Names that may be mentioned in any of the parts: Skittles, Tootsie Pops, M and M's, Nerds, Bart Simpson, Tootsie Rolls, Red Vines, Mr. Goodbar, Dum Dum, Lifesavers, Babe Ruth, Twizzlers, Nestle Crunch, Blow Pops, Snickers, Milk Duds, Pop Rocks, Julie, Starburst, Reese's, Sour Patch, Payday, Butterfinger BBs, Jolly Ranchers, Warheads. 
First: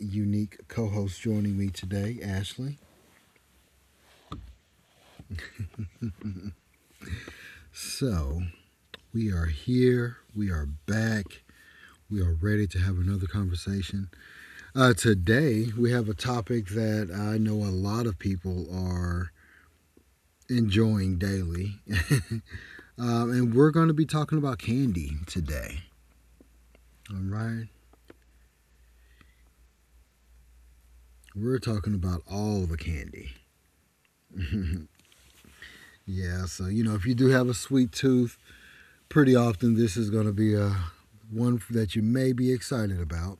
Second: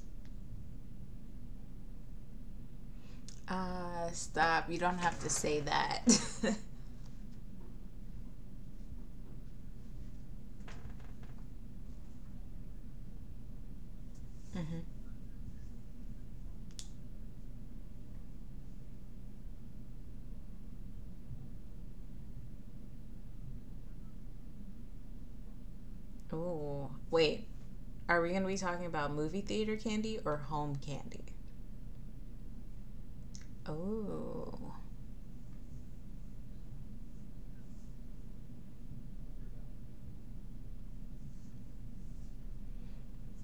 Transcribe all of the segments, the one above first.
unique co host joining me today, Ashley. Stop. You don't have to say that. So, we are here, we are back, we are ready to have another conversation. Mm-hmm. Today, we have a topic that I know a lot of people are enjoying daily. And we're going to be talking about candy today. Oh, All wait. right. Are we going to be talking about movie theater candy or home candy? We're talking about all the candy. Oh. Yeah. So, you know, if you do have a sweet tooth, pretty often this is going to be a one that you may be excited about.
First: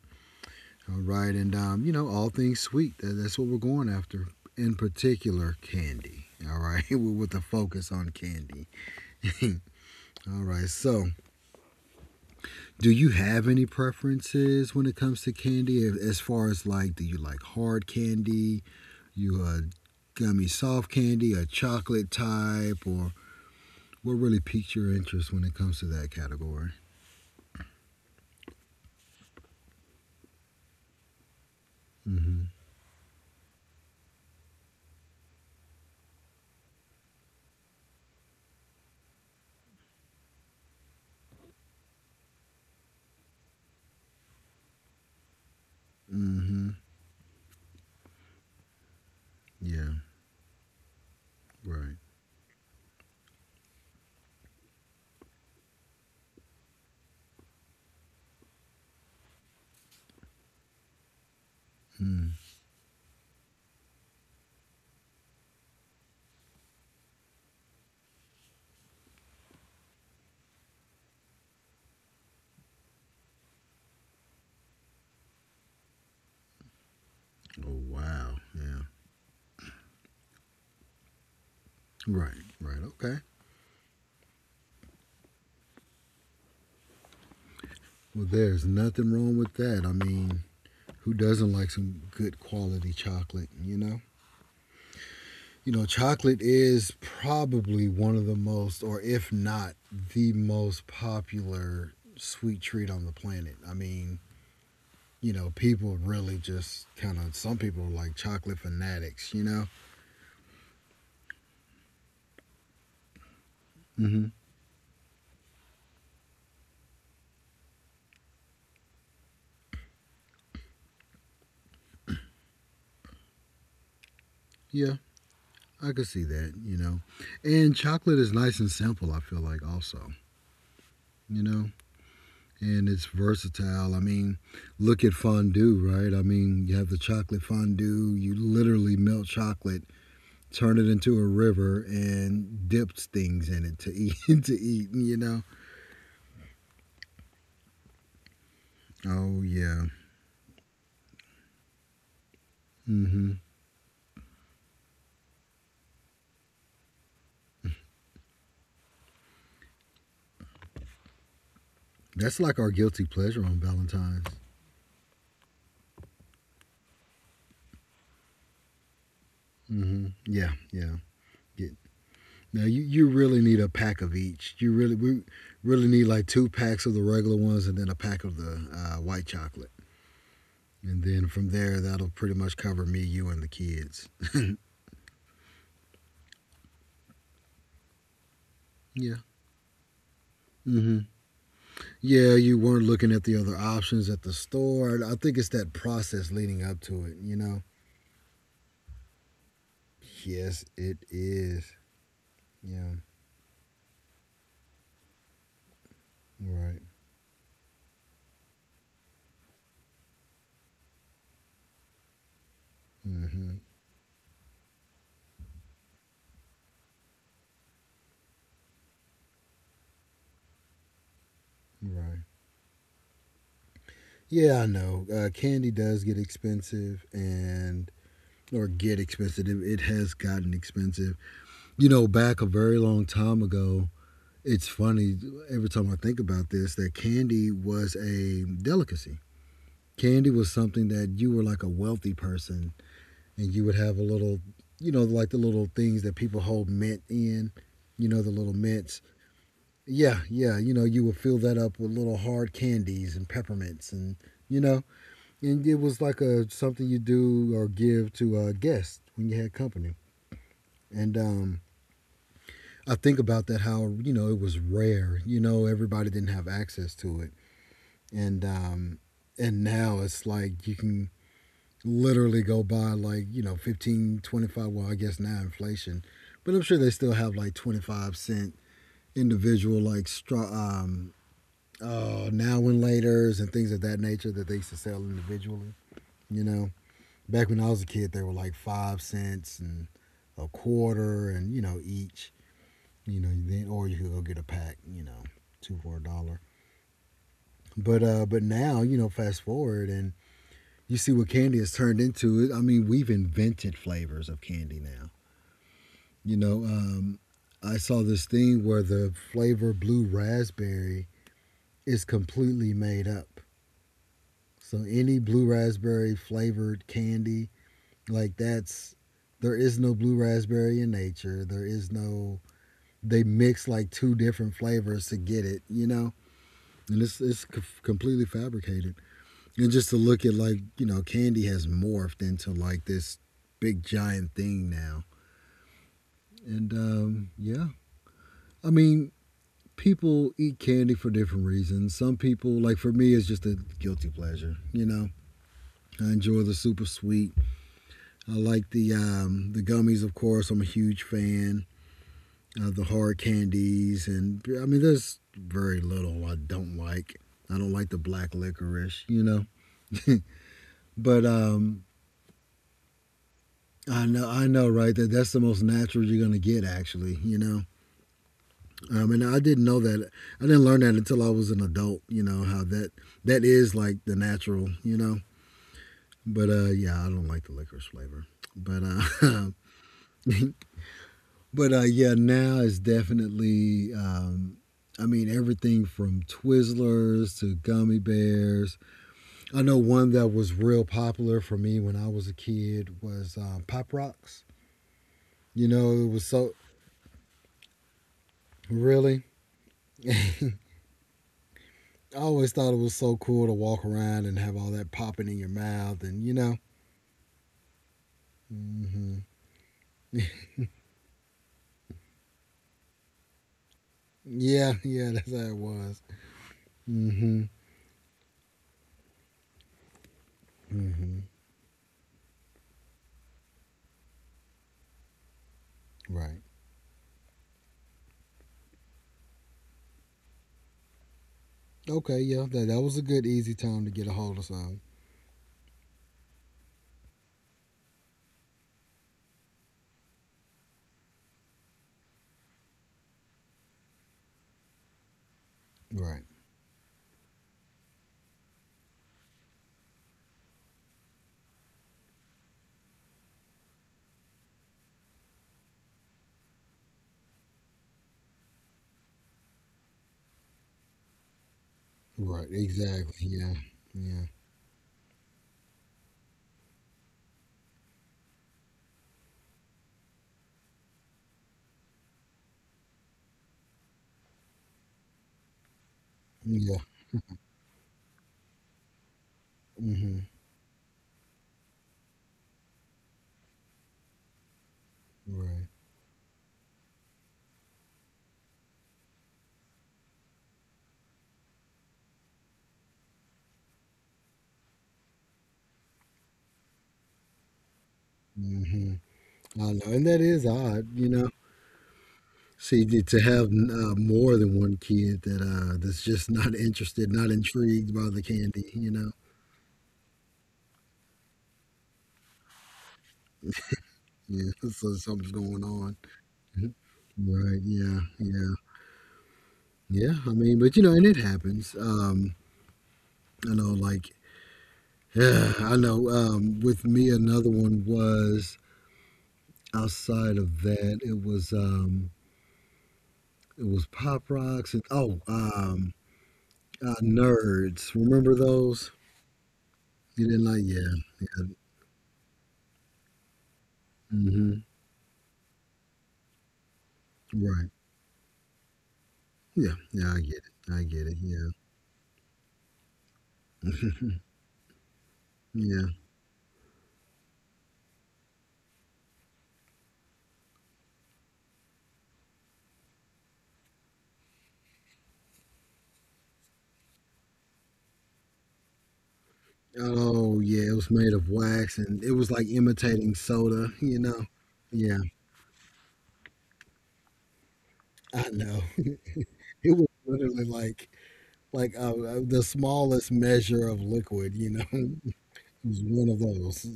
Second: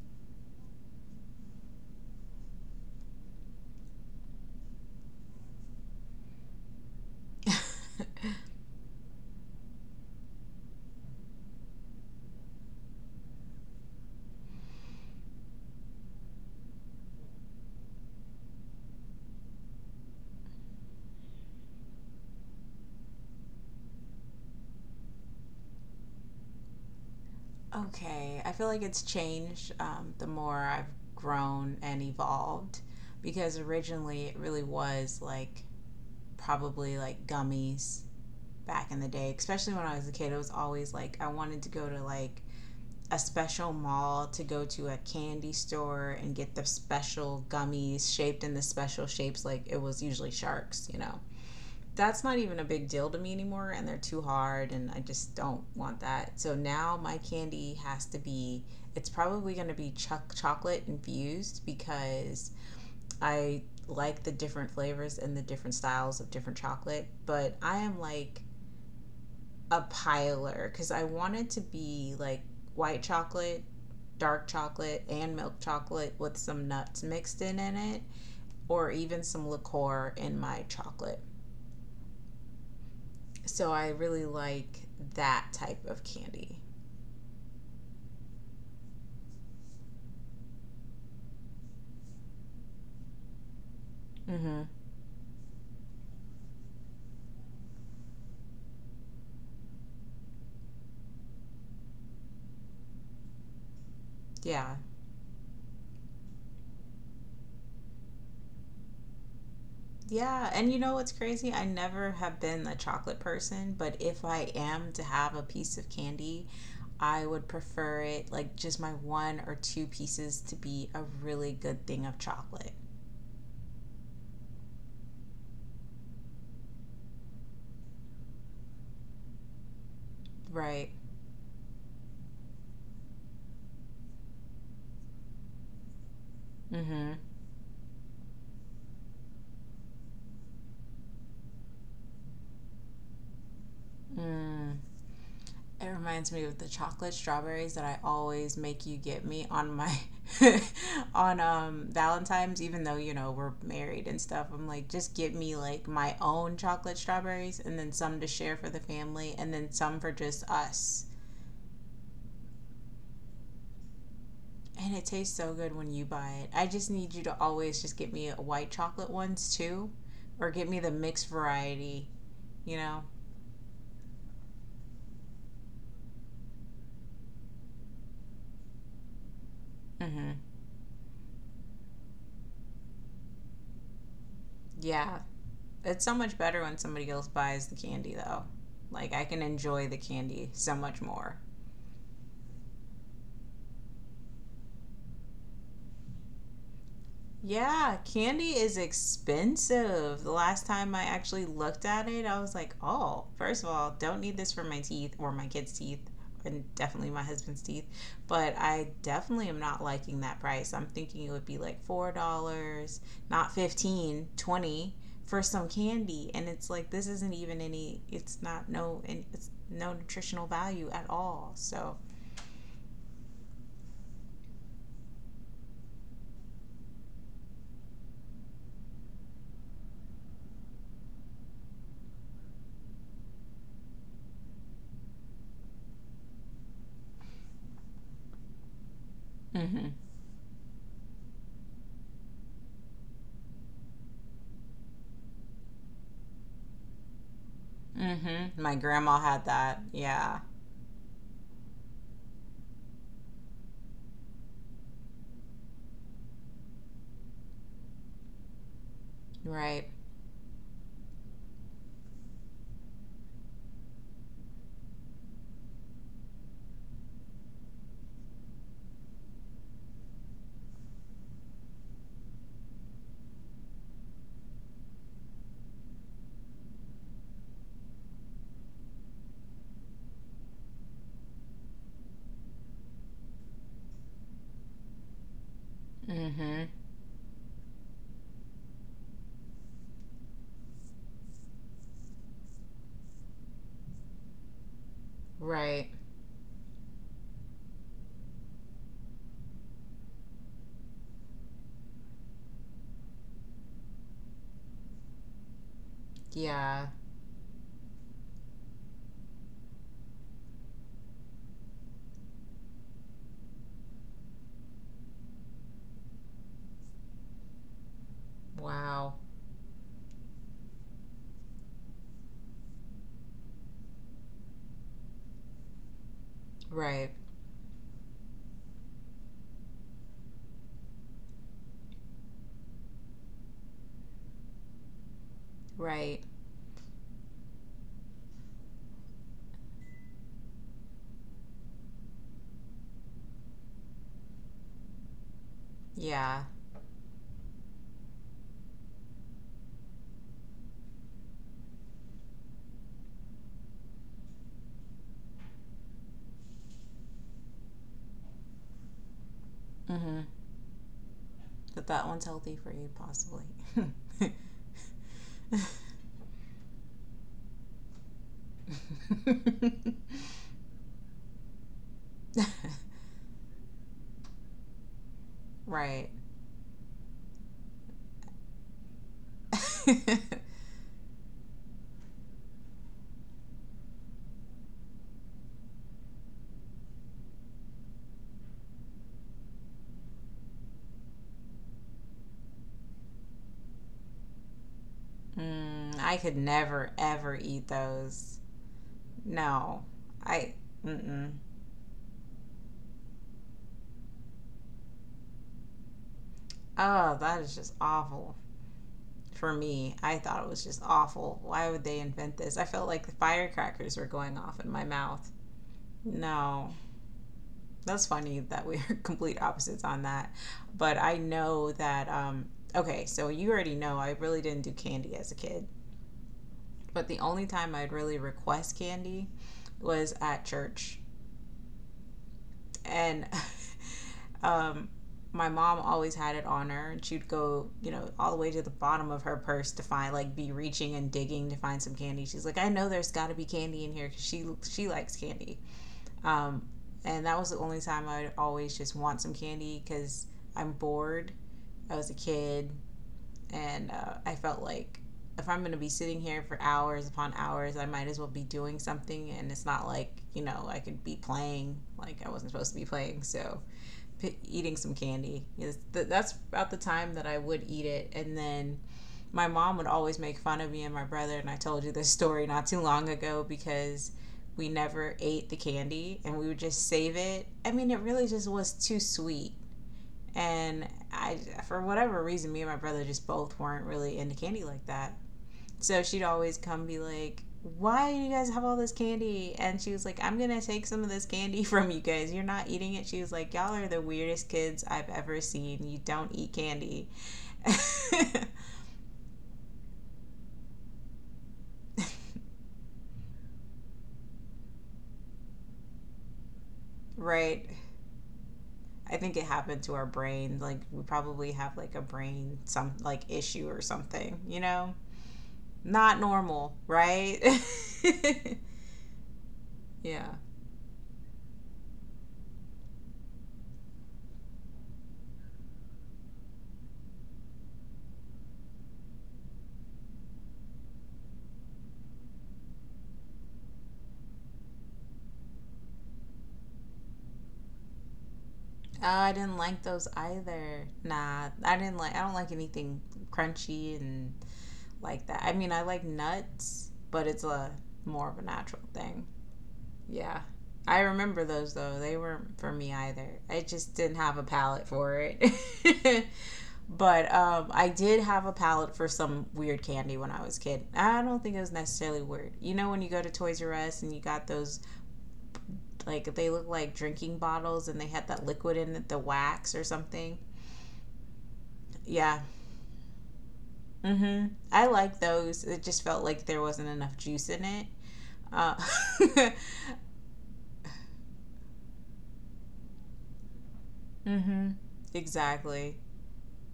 All right. And, you know, all things sweet. That's what we're going after, in particular, candy. All right. With a focus on candy. All right. So, do you have any preferences when it comes to candy? As far as like, do you like hard candy? You a gummy soft candy, a chocolate type, or what really piques your interest when it comes to that category? Okay, I feel like it's changed, the more I've grown and Mm-hmm. evolved, because originally it really was like probably like gummies back in the day, especially when I was a kid. It was always like I wanted to go to like a special mall to go to a candy store and get the Mm-hmm. special gummies shaped in the special shapes, like it was Yeah. usually sharks, Right. That's not even a big deal to me anymore, and they're too hard and I just don't want that. So now my candy has to be, it's probably going to be chuck chocolate infused, Mm. because I like the different flavors and the different styles of different chocolate, but I am like a piler because I want it to be like white chocolate, dark chocolate, and milk chocolate with some nuts mixed in Oh in it, wow. Yeah. or even some liqueur in my chocolate. Right. Right. Okay. So I really like that type of candy. Well, there's nothing wrong with that. I mean, who doesn't like some good quality chocolate? You know. Mm-hmm. You know, chocolate is probably one of the most, or if not the most popular sweet treat on the planet. I mean, Yeah. you know, people really just kind of, some people are like chocolate fanatics, you know? Yeah, and you know what's crazy? I never have been a chocolate person, but if Hmm. I am to have a piece of candy, I would prefer it, like, just my one or two pieces to be a really good thing of chocolate, Yeah, I could see that, you know? And chocolate is nice and simple, I feel like, also, right? you know? And it's versatile. I mean, look at fondue, right? I mean, you have the Mm-hmm. chocolate fondue, you literally melt chocolate turn it into a river and dips things in it to eat to Mm. eat. It reminds me of the chocolate strawberries that I always make you get me Oh on yeah. my on Valentine's, even though you know Mm-hmm. we're married and stuff. I'm like, just get me like my own chocolate strawberries, and then some to share for the family, and then some for just us. That's like our guilty pleasure on Valentine's. And it tastes so good when you buy it. I just need you to always just get me a white chocolate ones too, Mm-hmm. or Yeah, get me the yeah. mixed Yeah. variety. Now You you, know. you really need a pack of each you really we really need like two packs of the regular ones and then a pack of the white chocolate Mm-hmm. and then from there that'll pretty much cover me you and the kids. Yeah. It's so much better when somebody else buys the candy, though. Like, Yeah. I can enjoy the candy so much Mm-hmm. more. Yeah, you weren't looking at the other options at the store. I think it's that process leading up to it, you know? Yeah, candy is expensive. The Yes, last time I it actually is. looked at it, I was like, Yeah, oh, first of all, don't need this for my teeth or my kids' teeth, and right. definitely my husband's teeth. But I definitely am not liking that price. I'm thinking it would be like $4, not Mm-hmm. 15, 20 for some candy. And it's like, this isn't even any, it's not, no, and it's no nutritional value at all. So, Right. Yeah, I know. Candy does get expensive and or get expensive. It has gotten expensive. You know, back a very long time ago. It's funny every time I think about this that candy was a delicacy. mm hmm. Candy was something that you were like a wealthy person and you would have a little, you know, like the little things that people hold mint in, you Mm know, the little hmm. My mints. grandma had that. Yeah, Yeah. yeah. You know, you would fill that up with little hard candies and peppermints, and you know, and it was like a something you do or give to a guest when you had Right. company. And I think about that how you know it was rare. You know, everybody didn't have access to it, and um, and now it's like you can literally go buy like you know 15, 25. Well, I guess now inflation, but I'm sure they still have like 25 cent individual like straw now and laters and things of that nature that they used to sell individually. Mm You hmm. know, back when I was a kid, they were like 5 cents and a quarter, and you know each. You know, then or you could go get a pack. You know, two Right. for a dollar. But now you know, fast forward and you see what candy has turned into. I mean, we've invented flavors of candy now. You know, Yeah. I saw this thing where the flavor blue raspberry is completely made up. So any blue raspberry flavored candy, like that's Wow. there is no blue raspberry in nature. There is no they mix like two different flavors to get it, you know. And Right. it's completely fabricated. And just to look at like you know, candy has morphed into like this big giant thing now. Right. And Yeah, I mean, people eat candy for different reasons. Some people like for me, it's just a guilty pleasure. You know, I enjoy Yeah. the super sweet. I like the gummies, of course. I'm a huge fan of the hard candies, and I mean, there's very little I don't like. I don't like the black licorice, you know. Mm-hmm. but That that one's healthy for you, possibly. I know, right? That that's the most natural you're gonna get, actually. You know, and I didn't know that. I didn't learn that until I was an adult. You know how that that is like the natural. You know, Right. but yeah, I don't like the licorice flavor. But uh, But yeah, now it's definitely. I mean, everything from Twizzlers to gummy bears. I know one that was real popular for me when I was a kid was Pop Rocks. You know, Mm, it I was could so never ever eat those. really. No. I. Mm-mm. I always thought it was so cool to walk around and have all that popping in your mouth, and you know, Oh, that is just awful hmm for me. I thought it was just awful. Why would they invent this? I felt like the firecrackers were going off in yeah, my yeah, mouth. that's how it was. No. Hmm. That's funny that we're complete opposites on that. But I Hmm. know that, okay, so you already know I really didn't do candy as a kid. Right. But the only time I'd really request candy was at church. Okay. Yeah, that that was a And good easy time to get a hold of some. um, my mom always had it on her. And she'd go, you know, all the way to the bottom of her purse to find, like, be reaching and digging to find some candy. She's like, I know there's got to be candy in here, because she likes candy. Right. Um, and that was the only time I would always just want some candy, because I'm bored. I was a kid, and I felt like if I'm going to be sitting here for hours upon hours, I might as well be doing something. And it's not like, you know, I could be playing. Like, I Right, wasn't supposed to be exactly. playing. Yeah, So, yeah, eating some candy. Is, that's about the time that I would eat it. And then my mom would always make fun of me and my brother, and I told you this story not too long ago because we never ate the candy and we would yeah. just save it. I mean, it really just was too sweet. Hmm. And I, for whatever reason, me and my brother just both weren't really into candy like that. Right. So she'd always come be like, why do you guys have all this candy? And she was like, I'm gonna take some of this candy from you guys, you're not eating it. She was like, y'all are the weirdest kids I've ever seen, you don't eat candy. Hmm. I know, and that is odd, you know. See, to have more than one kid that that's just not interested, not Right. intrigued by the candy, you know. I think it happened to our brain. Like, we probably have like a brain, some like issue or something, Yeah, you so know? something's going on. Not Mhm. normal, right? Right. Yeah. Yeah. Yeah. Yeah. I mean, but you know, and it happens. I know, like, I know. With me, another one was outside of that. It was. It was Pop Rocks and oh, Nerds. Remember those? Oh, I didn't like those You didn't like? either. Yeah, yeah. Nah, I didn't like, I don't like anything crunchy and Hmm. like that. I mean, I like nuts, but it's a Right. more of a natural thing. Yeah, yeah. I get Yeah. it. I I get it. remember those though. They weren't for me either. I Yeah, just didn't have a palate for yeah. it. But I did have a palate for some weird candy when I was a kid. I don't think it was necessarily weird. You know, when you go to Toys R Us and you got those, like, they look like drinking bottles and they had that liquid in it, the wax or something. Oh, yeah. It was made of wax, and it was Yeah. like imitating soda. You know? Hmm. I Yeah, like those. It just felt like there wasn't enough juice in it. I know. Uh, It was literally like the smallest measure of liquid. You know, hmm. it was Exactly. one of those.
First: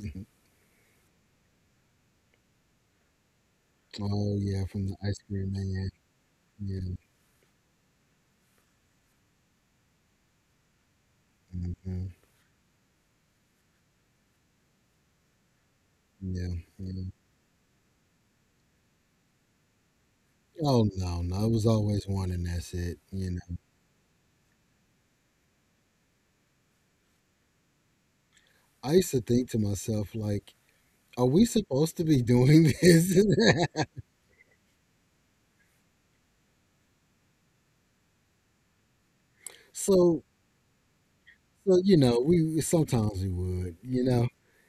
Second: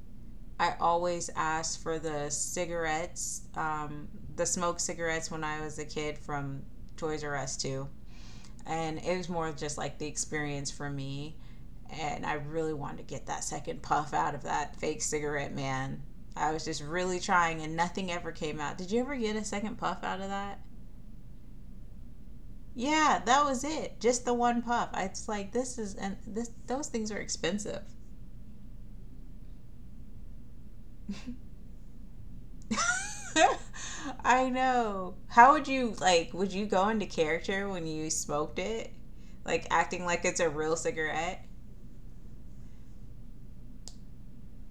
I always asked for the cigarettes, Oh the yeah, smoked from the ice cigarettes when cream I was a man. kid from Yeah. Toys R Us too. And it was more just like the experience for me, Hmm. and I really wanted to get that second puff out of that fake cigarette, man. I Yeah. was just Yeah. really trying and nothing ever came out. Did you ever get a second puff out of that? Oh no, no, it was always one and that's it. Yeah, You that know, was it, just the one puff. It's like, this is, and this those things are expensive. I used to think to myself like, are we supposed to be doing this? I know, how would you, like, would you go into character when you smoked it, like acting like So, it's a real cigarette? so you know, we sometimes we would, you know,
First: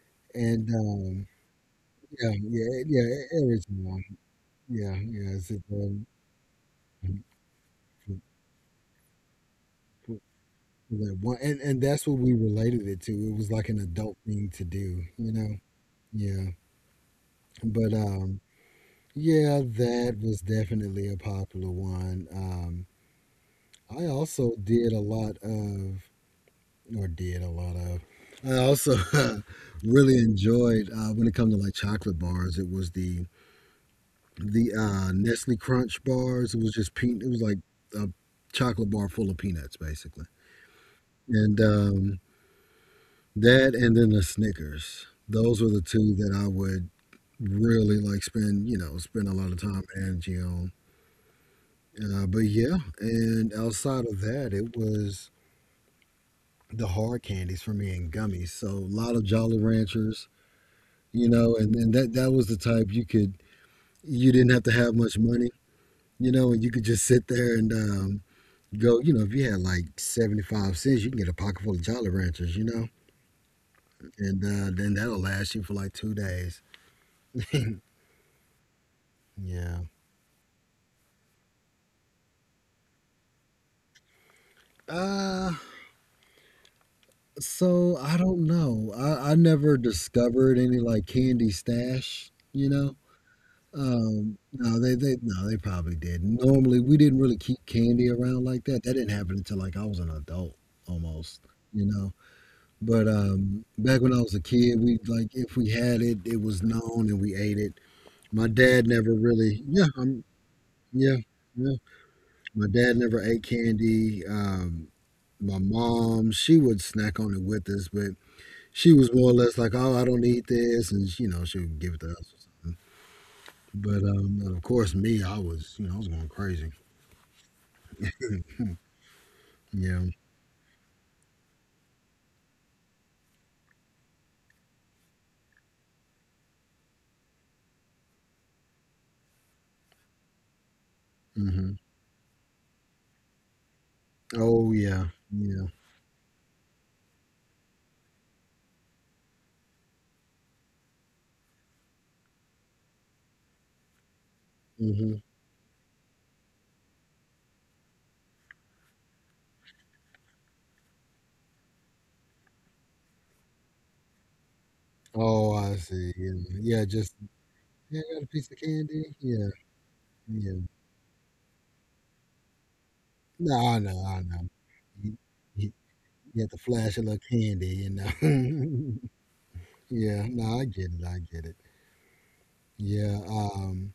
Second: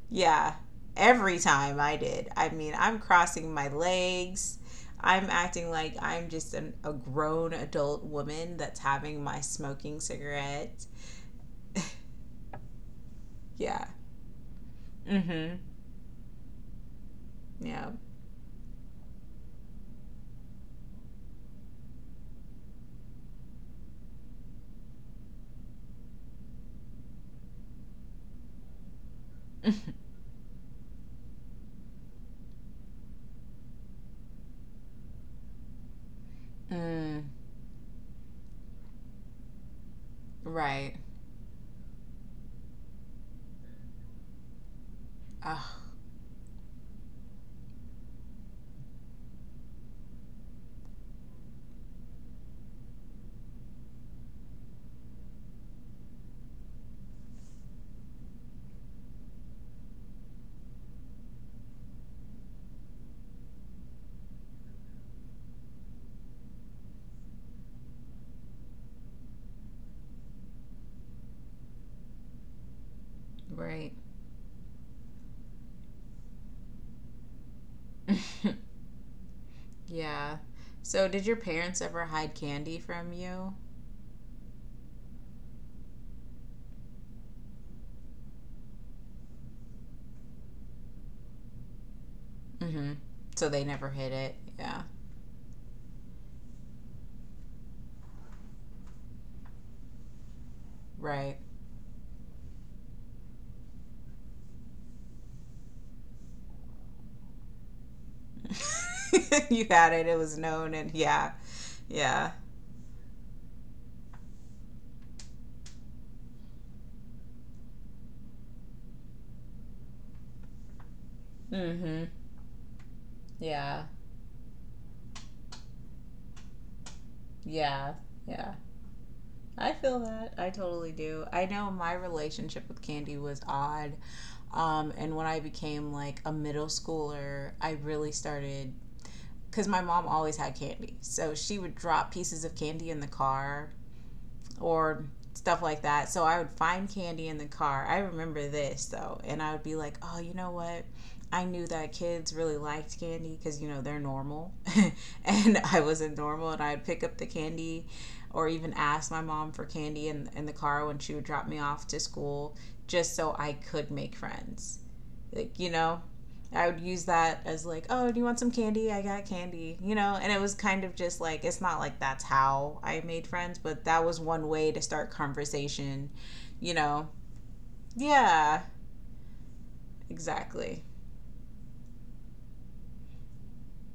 Yeah, and every time I did. yeah, I mean, yeah, I'm yeah, crossing every my time, legs. yeah, I'm yeah, it's just, acting like I'm just a grown adult for- woman that's having my smoking for- cigarette. for that one, and that's what we related it to. It was like an Yeah. adult thing to do, you Mm-hmm. know. Yeah, but Yeah. Yeah, that was definitely a popular one. I also did a lot of, or did a lot of. I also really enjoyed when it comes to like chocolate bars. It was the Nestle Crunch bars. It was just peanut. Mm. It was like a chocolate bar full of peanuts, basically. Right. And That, and then the Snickers. Those were Oh, the two that I would really like spend, you know, spend a lot of time and energy on. But yeah, and outside of that, it was the hard candies for me and gummies. So a lot of Jolly Ranchers, you know, and that that was the type you could you didn't have to have much money, you know, and you could just sit there and go, you know, if you had like 75 cents, you can get a pocket full of Jolly Ranchers, you know, right. and then that'll last you for like 2 days. Yeah. Yeah. So, did your parents ever hide candy from you? Uh, so I don't know. I never discovered any like candy stash, you Mm-hmm. know. So they never hid it. No, Yeah, they no, they probably did. Normally, we didn't really keep candy around like that. That didn't happen until like I was an adult right. almost, you know. But Back when I was a kid, we like if we had it, it was known and we ate it. My dad never really, You yeah, had it, it was known, and yeah, yeah, yeah. yeah. My dad never ate candy. My mom, she would snack on it with us, but she was more or less like, "Oh, I don't need this," and you know, she would give it Mm-hmm. to us. Yeah. But Of course, me, I was, you know, I was going crazy. Yeah, yeah. I feel Yeah. that. I totally do. I know my relationship with candy was odd. And when I became like a middle schooler, I really started, because my mom always had candy. So she Hmm. would drop pieces of candy in the car Oh or yeah. stuff Yeah. like that. So I would find candy in the car. I remember this though, and I would be like, oh, you know what? I knew that kids really liked candy because you know they're normal, Hmm. and I wasn't normal. And I'd pick up the candy, or even ask my mom for candy in the car when she would drop me off to school, just so I could make friends, Oh, like, you I know, see. Yeah. I would Yeah use just that as like, yeah, oh, do you got a want some piece of candy, I candy. got Yeah. candy, you know. And it was Yeah. kind of just like, it's not like that's how I made No, friends, I but know. that was I one know. way to start You, you, conversation, you have to you flash a know. little candy, you Yeah, know. Yeah. No, I exactly. get it. I get it. Yeah.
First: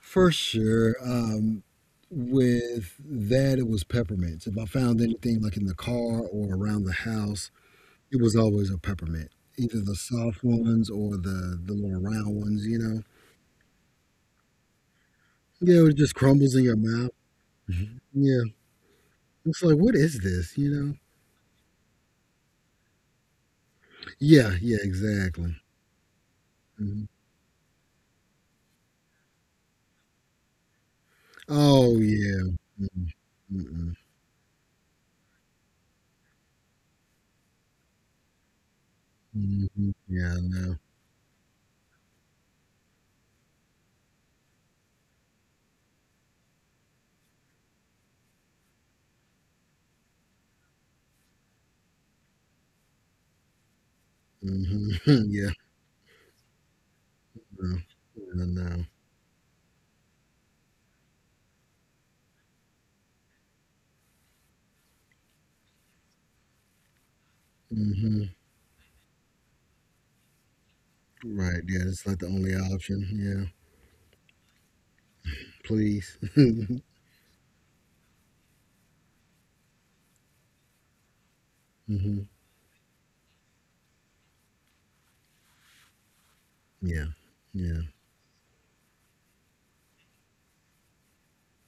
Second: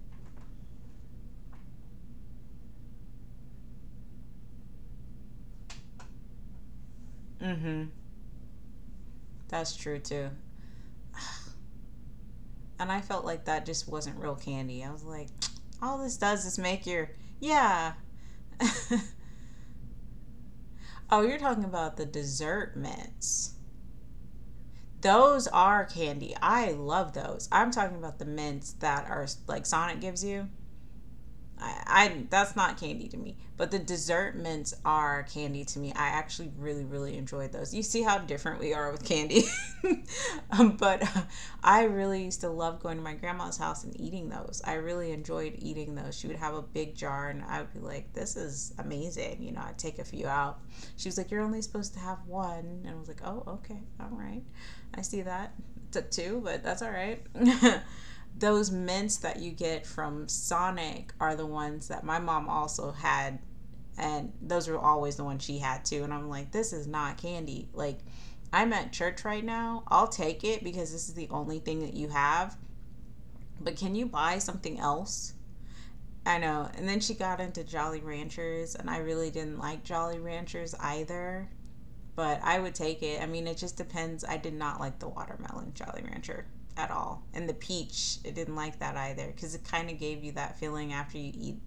For sure. With that, it was peppermints. If I found anything like in the car or around the house, Mm-hmm. it was always a peppermint, That's either the true too. soft ones or the little round ones, you And I know? felt like that just wasn't real candy. I was like, Yeah, it all just this does crumbles is in your make your, mouth. yeah. Mhm. Yeah. It's like, what is this, you know? Oh, you're talking about the dessert mints. Yeah, yeah, Those exactly. are candy. I Mhm. love those. I'm talking about the mints that are like Sonic gives you. I, Oh, I yeah. that's not candy Mm-mm. to me, but the Mm-mm. dessert mints are candy to me. I actually really really enjoyed those. You see how different we are with candy. Mhm. Yeah, I know. but I really used to love going to my grandma's house and eating those. I really enjoyed eating those. She would have a big jar, and I would be like, "This is amazing," you know. I'd take a few out. She was like, "You're only supposed to have one," and I was like, "Oh, okay, all right, Mhm. I see Yeah, that." Took two, but that's all right. no. Yeah, I Those know. mints that you get from Sonic are the ones that my mom also had. And those were always the ones she had too. And I'm like, this is not candy. Like, Mhm. I'm at church right now. I'll take it because this is the only Right, yeah, thing that that's you like the only have. option. Yeah. But can you buy something else? Please. I know. mm And then she got into Jolly Ranchers, and I really didn't like Jolly Ranchers either, Mhm. but I would take it. I mean, it just depends. I did not like the watermelon Jolly Rancher at Yeah. all, and the Yeah. peach. I didn't like that either because it kind of gave you that feeling after you eat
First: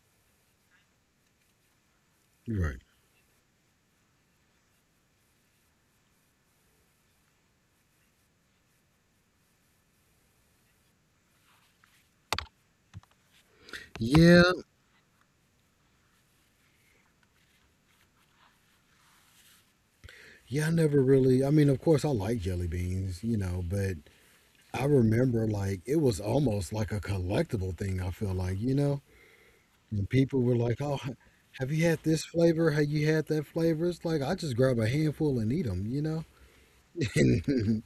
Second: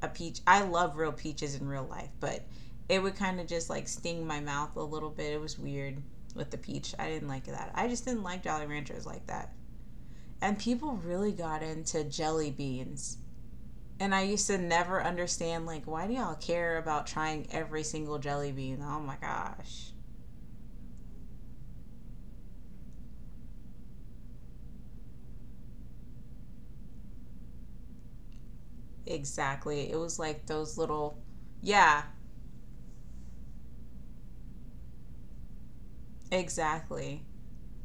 a peach. I love real peaches in real life, but You're right. it would kind of just like sting my mouth a little bit. It was weird with the peach. I didn't like that. I just didn't like Jolly Ranchers like that. And people really got into jelly beans. And I Yeah, used to never understand like why do y'all care about trying every single jelly bean? Oh my gosh. yeah, I never really. I mean, of course, I like jelly beans, you know, but I remember like it was almost like a collectible thing. I feel like, you know, Exactly. It and was people like were those like, "Oh, little, have you had yeah, this flavor? Have you had that flavor?" It's like I just grab a handful and eat them, you know. exactly. And-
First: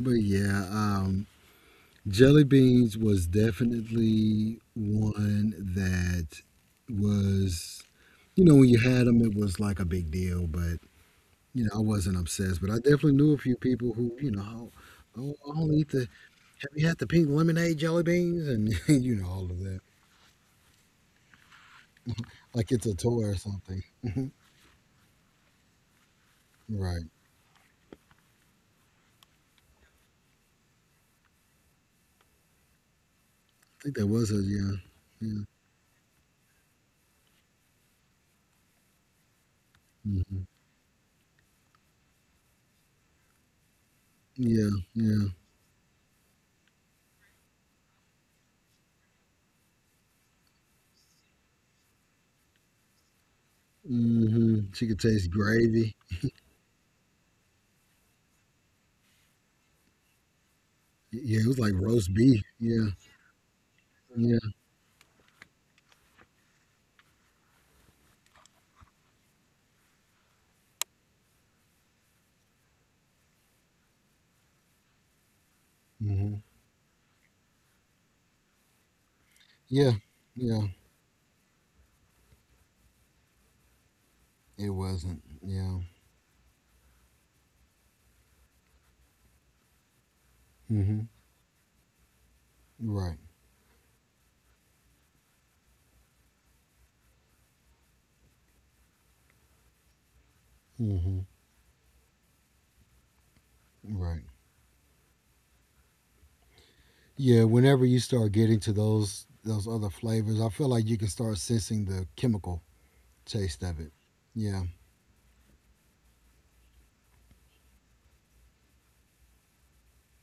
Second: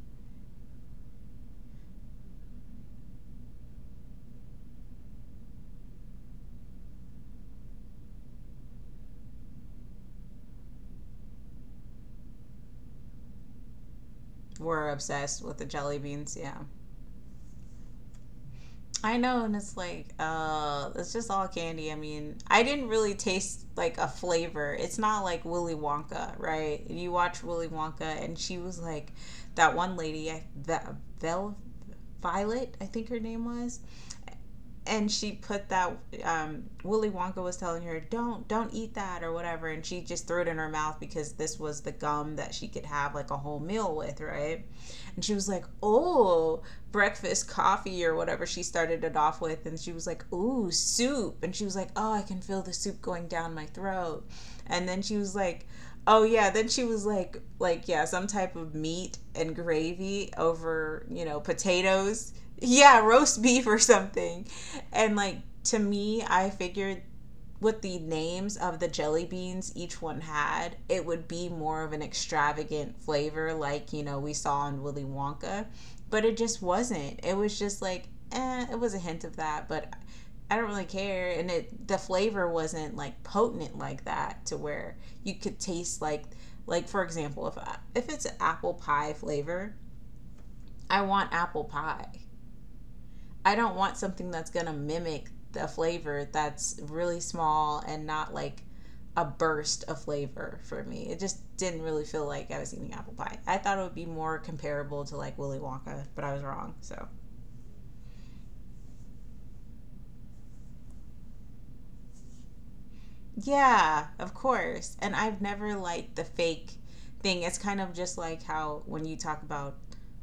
but yeah, jelly beans was definitely one that was, you know, when you had them, it was like a big deal, but you know, I wasn't obsessed, but I definitely knew a few people who, you know, oh, We're obsessed oh, I with the don't eat jelly the. beans. Yeah. Have you had the pink lemonade jelly beans? And you I know, all know, and of it's that, like, it's just all candy. I mean, I like it's didn't a really toy or taste something. like a flavor. It's not like Willy Wonka, right? Right. You I watch Willy Wonka, and she was like, that one lady, I- Ve- Vel Violet, I think her name was. think that was a And she yeah, put that Willy Wonka was telling her don't eat that or whatever, and she just threw hmm it in her mouth because this was the gum that she could have like a whole meal with, right? yeah, And yeah. she was like, oh, breakfast coffee or whatever she started it off with. And she was like, ooh, soup. And she was like, oh, I can feel the soup going down my throat. hmm She And could then she taste was like, gravy. oh yeah. Then she was like, yeah, some type of meat and gravy over, you know, Yeah, it was like roast potatoes. beef. Yeah, Yeah, roast beef or yeah, something. And like, to me, I figured with the names of the jelly beans each one had, it would be more of an extravagant flavor, like we saw in Willy Wonka, but hmm it just wasn't. It was just like, eh, it was a hint of that, yeah, but I yeah. don't really care. And it the flavor wasn't like potent like that to It where wasn't. you could Yeah. taste like for example, if it's an apple pie flavor, hmm I want apple pie. Right. I don't want something that's gonna mimic the flavor that's really small and not like a burst of flavor for me. It hmm just didn't really feel like I was eating apple pie. I thought it would be Right. more comparable to like Willy Wonka, but I was wrong. So, Yeah, whenever you start getting to those other flavors, I feel like you can start sensing the chemical taste of it. yeah, of Yeah. course. And I've never liked the fake thing. It's kind of just like how when you talk about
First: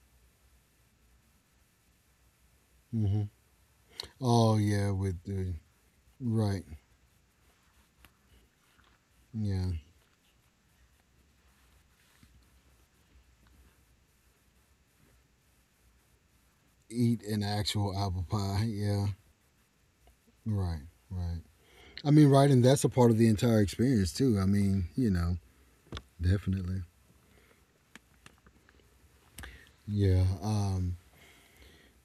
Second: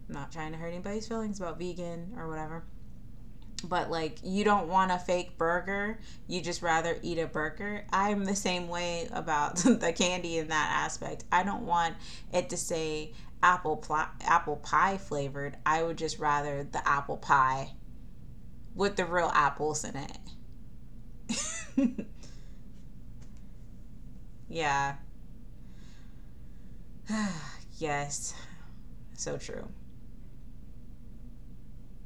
I'm not trying to hurt anybody's feelings about vegan or whatever, hmm but like you Oh don't yeah, want a with fake the burger, you just right. rather eat a burger. I'm the same way about Yeah. the candy in that aspect. I don't want it to say apple pie flavored. I would just rather the apple Eat an pie actual apple pie. with the Yeah. real apples in it. Right. Right. I mean, right, and that's a part of the entire experience too. I mean, Yeah. you know, definitely. Yes. So true. Yeah.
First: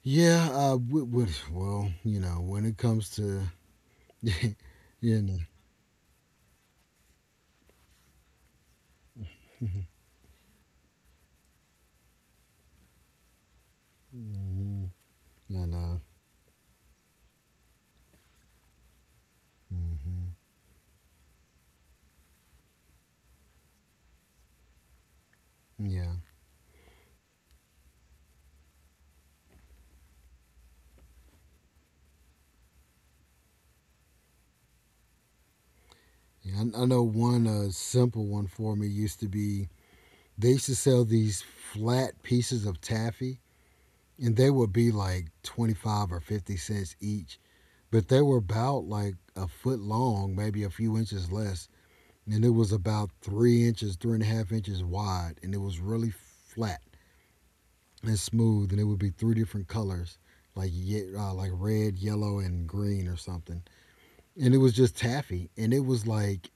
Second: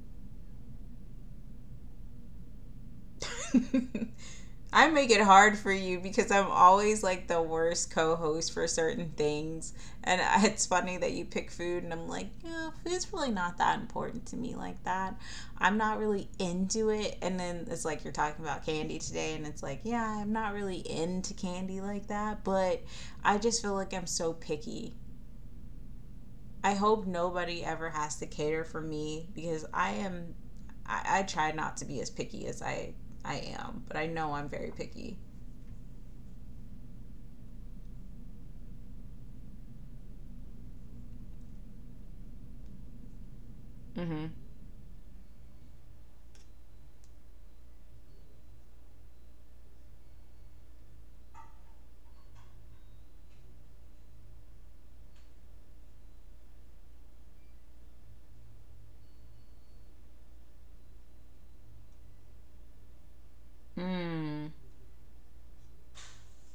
Yeah. Well, you know, when it comes to, I make it you know, hard for you because I'm always like the worst co host for certain things. And it's funny that you pick food, and I'm like, yeah, food's really not that important to me like hmm that. I I'm not know. really into it. And then it's like you're talking about candy today, and it's like, yeah, Hmm I'm not really into candy like that, but I just feel like I'm so picky. Yeah. I hope nobody ever has to cater for me because I am, I try not to be as picky as I am, but I know I'm very picky. Yeah, I know one simple one for me used to be they used to sell these flat pieces of taffy, Mm-hmm. and they would be like 25 or 50 cents each, but they were about like a foot long, maybe a few inches less, and it was about 3 inches, three and a half inches wide, and it was really flat and smooth, and it would be three different colors. Like like red, yellow, and green or something, and Mm, it was just taffy, and it was like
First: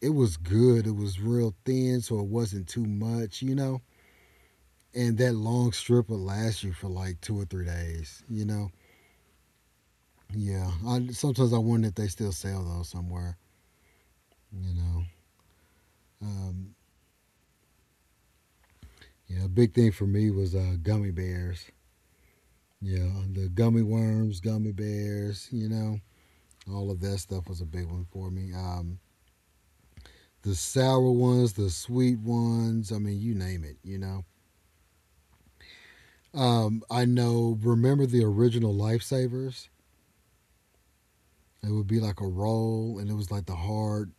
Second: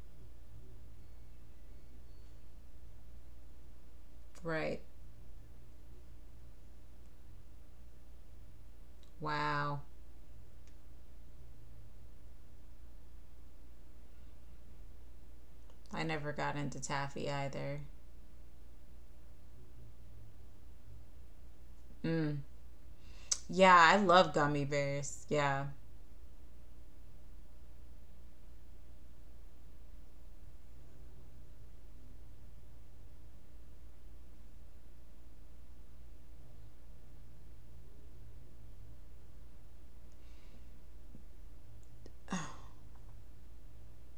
it was good. It was real thin, so it wasn't too much, you know. right. And that long strip will last you for like 2 or 3 days, you know. Wow. Yeah, sometimes I wonder if they still sell those somewhere, you know. I never got Um, into taffy either. yeah, a big thing for me was gummy bears. Mm. Yeah, the Yeah, gummy I love worms, gummy gummy bears. bears, Yeah. you know, all of that stuff was a big one for me. The sour ones, the sweet ones, I mean, you name it, you know. I know, remember the original Lifesavers? It would be like a roll, and it was like the hard,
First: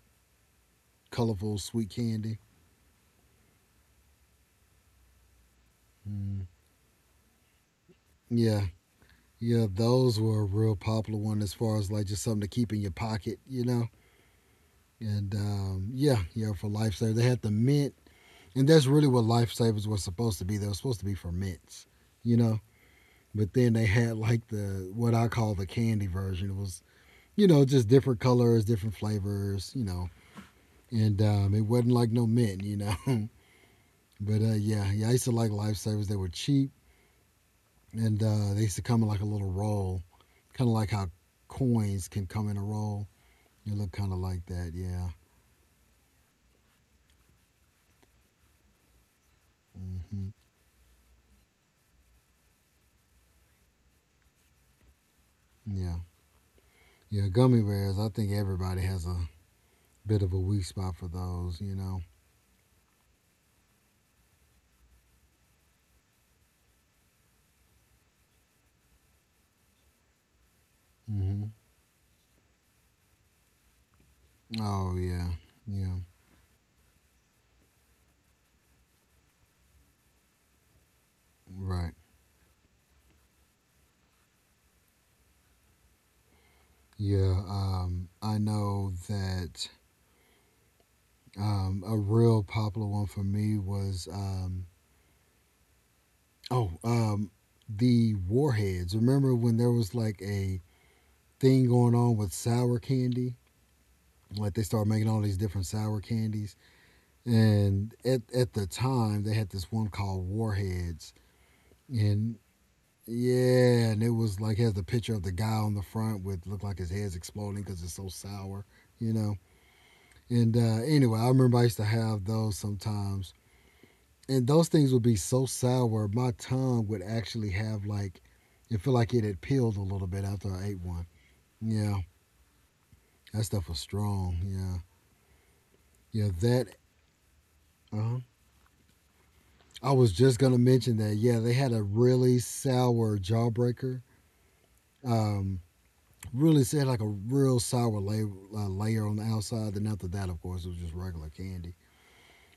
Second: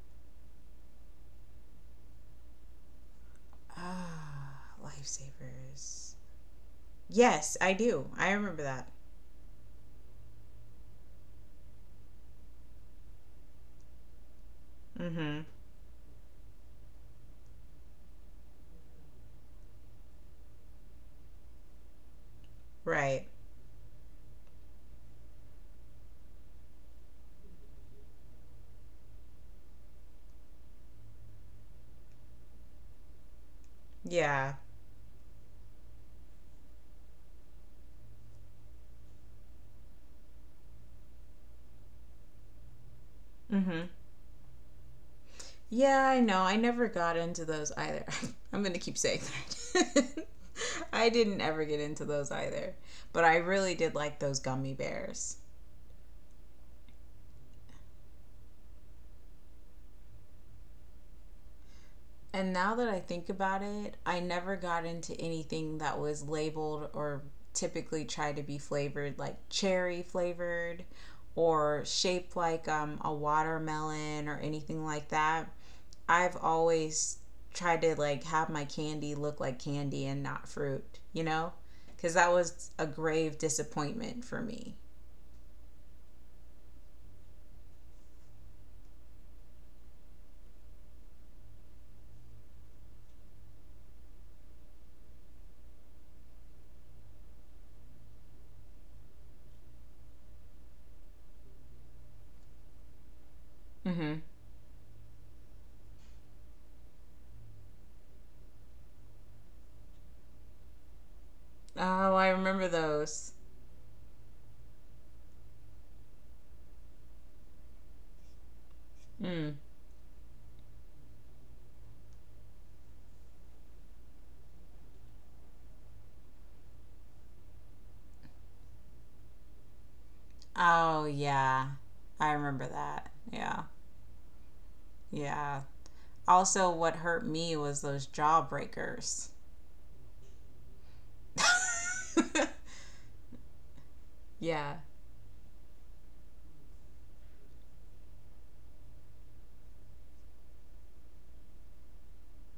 colorful, sweet candy. Ah, lifesavers. Mm. Yes, I do. I remember Yeah, that. yeah, those were a real popular one as far as like just something to keep in your pocket, you know. And Mm-hmm. Yeah, yeah, for Lifesavers, they had the mint, and that's really what Lifesavers was supposed to be. They were supposed to be for mints, you know. Right. But then they had like the what I call the candy version. It was you know just different colors, different flavors, you know. And it wasn't like no mint, you know. but Yeah. yeah, yeah, I used to like Lifesavers. They were cheap and they used to come in like a little roll, kind of like how coins can come in a roll. It Mm-hmm. looked kind of like that, yeah. Yeah, I know. I never got into those either. I'm gonna keep saying that. hmm I didn't ever get into those either. But I really did like those gummy bears. Yeah. Yeah, gummy bears, I think everybody has a bit of a weak spot for those, you know. And now that I think about it, I never got into anything that was labeled or typically tried to be flavored like cherry flavored Hmm or shaped like a watermelon or anything Oh, like yeah. that. Yeah, I've always tried to like have my candy look like candy and not fruit, you know? right. Because that was a grave disappointment for me. Yeah, I know that a real popular one for me was, oh, um, the Warheads. Remember when there was like a thing going on with sour candy? Mm-hmm. Like they started making all these different sour candies, and at the time they had this one called Warheads, Oh, I and remember those. yeah, and it was like has the picture of the guy on the front with look like his head's exploding because it's so sour, you know. Mm. And anyway, I remember I used to have those sometimes, and those things would be so sour, my tongue would actually have like it felt like it had peeled a little bit after I ate Oh, one. yeah. Yeah, I remember that. that Yeah. stuff was strong. Yeah, Yeah. yeah, that. Also, what hurt me was those Uh jawbreakers. I was just gonna mention that. Yeah, they had a really sour jawbreaker. Yeah. Um, really said like a real sour layer, layer on the outside. Then after that, of course, it was just regular candy.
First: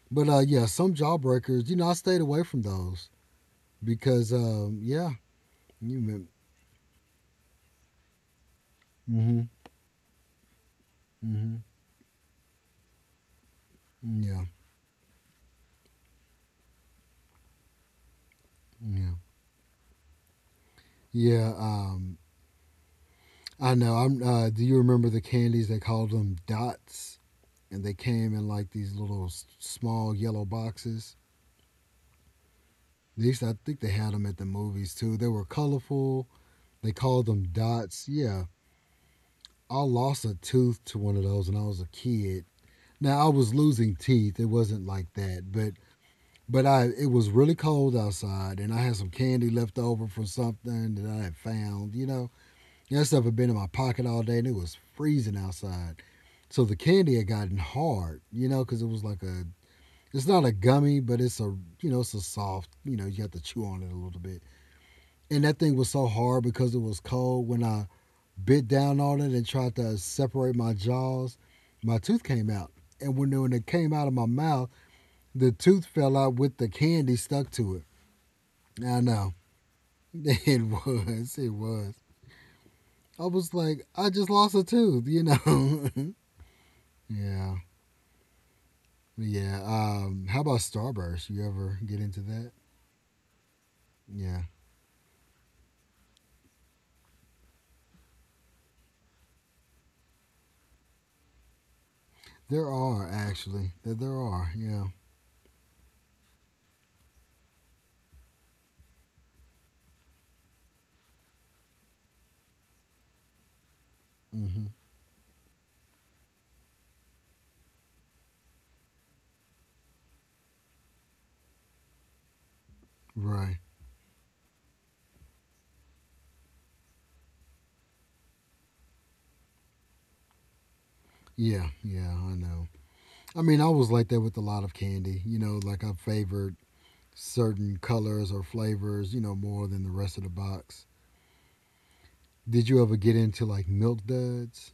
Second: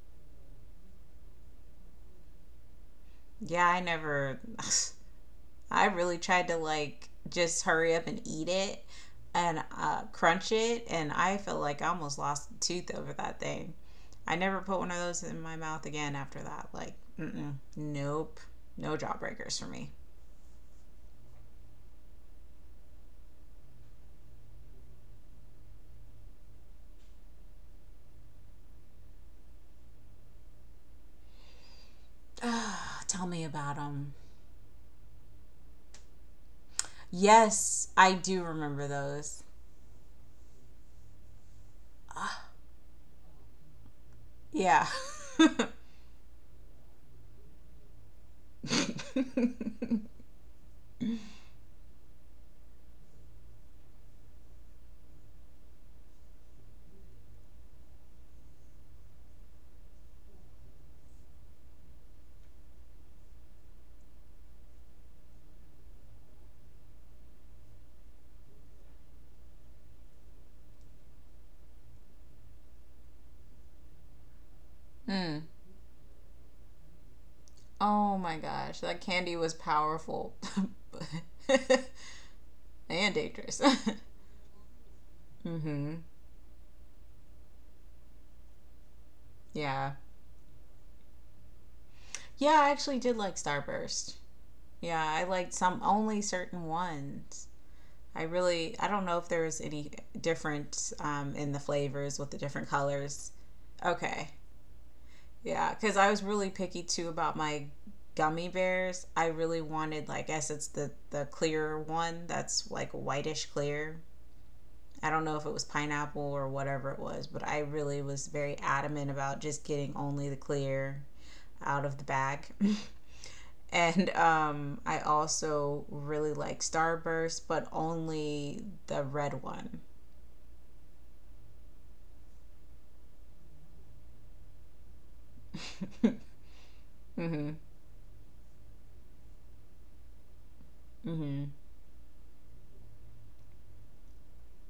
But yeah, some jawbreakers. You know, I stayed away from those Yeah, I because never. Yeah, I you really meant. tried to like just hurry up and eat it Mm-hmm. and crunch it, and I Mm-hmm. feel like I almost lost a tooth over that thing. mm, I yeah. never put one of those in my mouth again after that. Like, mm-mm, nope, no Yeah. jawbreakers for me. Yeah. I know. I'm. Do you remember the candies? They called them Dots, and they came in like these little small yellow boxes. Ah, They tell used me to, I about think they had them. them at the movies too. They were colorful. They called them Yes, Dots. I Yeah. do remember those. I lost a tooth to one of those when I was a kid. Ah, Now I was losing teeth. It wasn't yeah. like that, but I it was really cold outside and I had some candy left over from something that I had found, you know. That stuff had been in my pocket all day and it was freezing outside. So the candy had gotten hard, you know, cuz it was like a it's not a gummy, but it's a you know, it's a soft, you know, you have to chew on it a little bit. And that thing was so hard because it was cold. When I bit down on it and tried to separate my jaws, my tooth came out. And when it came out of my mouth, Mm. the tooth fell out with the candy stuck to Oh my gosh, it. I that know. candy was powerful It was. It was. and I was dangerous. like, I just lost a tooth, you know? Mm-hmm. yeah. Yeah. Yeah. How about Starburst? You ever get into that? Yeah, I actually did like Starburst. Yeah. Yeah, I liked some only certain ones. I really I don't know if there was any different in the flavors with the There different are, colors. actually. There, Okay. are. Yeah. Yeah, because I was really picky too about my gummy bears. I really wanted, like, I guess it's the clear one that's like whitish clear, hmm I don't know if it was pineapple or whatever it was, but I really was very adamant about just getting only the clear out of the bag. Right. And I also really like Starburst, but only the red one. Yeah. Yeah. I know. I mean, I was like that with a lot of candy. You know, like I favored Mm-hmm. certain colors or flavors, you know, more than the rest of the box. Mm-hmm. Did you ever get into like Milk Duds?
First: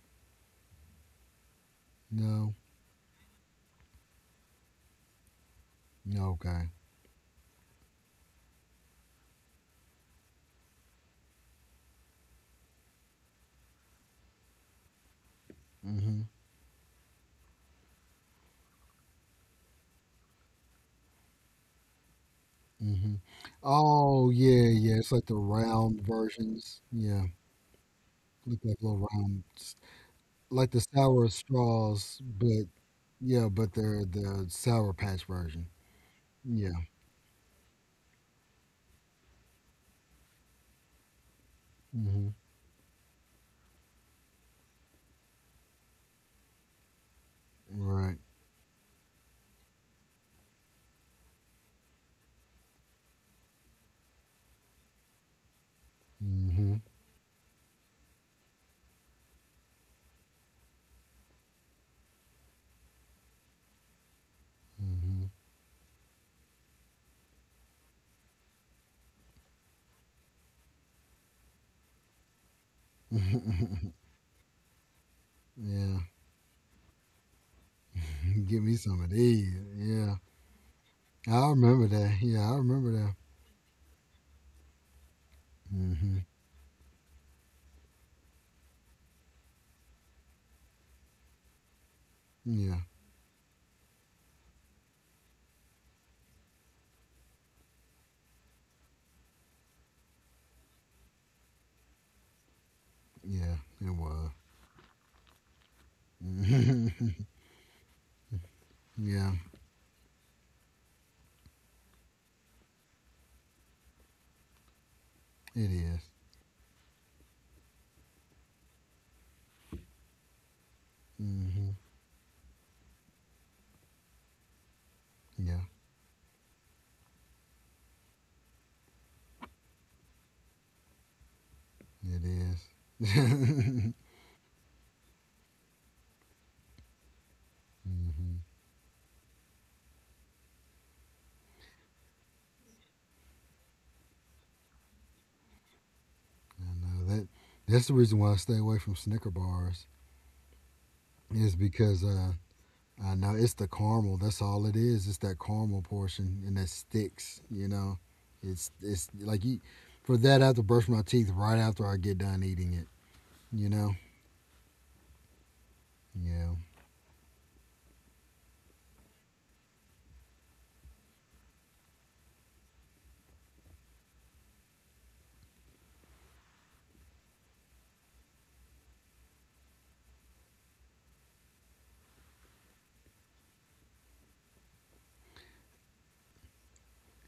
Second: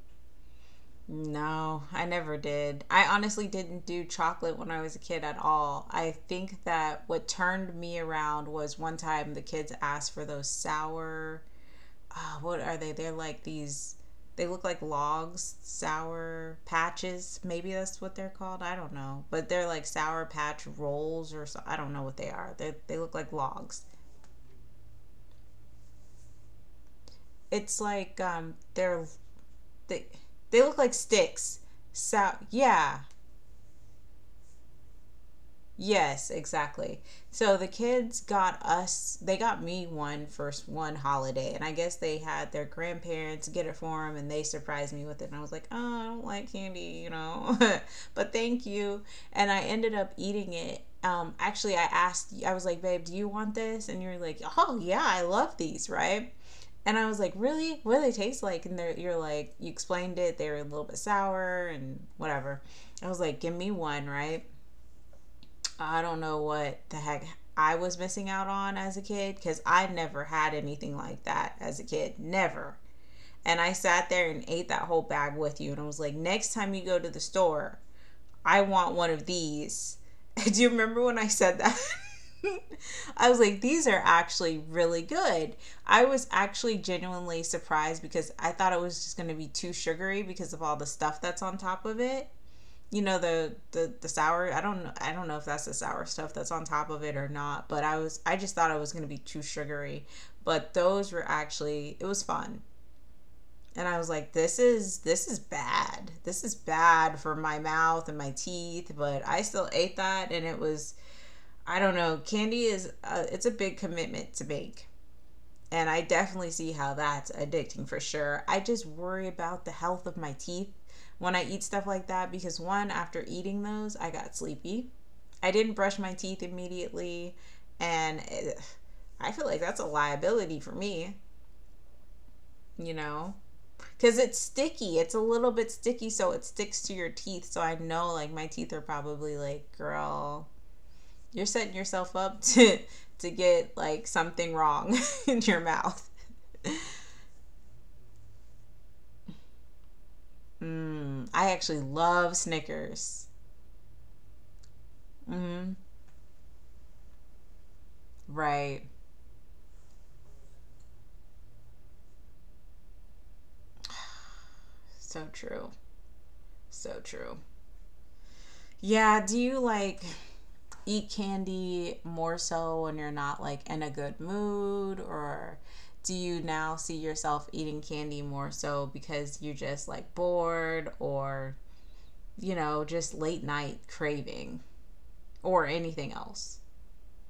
No, I never No. did. I honestly didn't do chocolate when I was a kid at all. I No. think Okay. that what turned me around was one time the kids asked for those sour what are they? They're like these. They look like logs, Mhm. sour patches. Maybe that's what they're called. I don't know, but they're like sour patch rolls or so. I don't know what they are. They look Mhm. like logs. Oh yeah, yeah. It's like the round versions. Yeah, It's like look like they're little round, they they like look the like sour sticks. straws, So but yeah, yeah, but they're the sour patch version. yes, Yeah. exactly. So the kids got us, they got me one first one holiday, and I guess they Mhm. had their grandparents get it for them, and they surprised me with it. And I was like, oh, I don't like candy, you know, Right. but thank you. And I ended up eating it. Actually, I asked, I was like, babe, do you want this? And you're like, oh, yeah, I love these, right? Mhm. And I was like, really? What do they taste like? And they're, you're like, you explained it. They were a little bit sour and whatever. I was like, give me one, right? Mhm. I don't know what the heck I was missing out on as a kid because I never had anything like that as a kid. Never. And I sat there and ate that whole bag with you. And I was yeah. like, next time you go to the store, I Give me want some one of of these. these. Yeah. Do you remember when I I said that? remember that. Yeah, I remember that. I was like, these are actually really good. I Hmm was actually genuinely surprised because I thought it was just going to be too sugary because of all the stuff that's on top of it, Yeah. you know, the the sour, I don't know if that's the sour stuff that's on top of it or not, but I just thought it was going to be too sugary. But those were actually, it was fun. Yeah. And It I was like, was. this is bad, this is bad for my mouth and my teeth, but yeah, I still ate that, and it was, I don't know, candy is, it's a big commitment to make, it and I is. definitely see how that's addicting for sure. I just worry about the health of my teeth when I eat Mm-hmm. stuff like that because, one, after eating those, I got sleepy. I Yeah, didn't brush my teeth immediately. And it, I feel like that's a liability for me, it is. you know? mm-hmm. Because it's sticky. It's a little bit sticky, so it sticks to your teeth. So I know, like, my I teeth are probably like, girl, you're setting yourself up to get like something wrong in your mouth. know that. That's the reason why I stay away from Snicker bars. Mm, I Is actually because love I Snickers. know it's the caramel. That's all it is. It's that Mm, caramel portion, and that sticks. You know, it's right. it's like you. For that, I have to brush my teeth right after I get done eating it. You know, So true. yeah. So true. Yeah, do you like eat candy more so when you're not like in a good mood, or do you now see yourself eating candy more so because you're just like bored, or you know, just late night craving or anything else?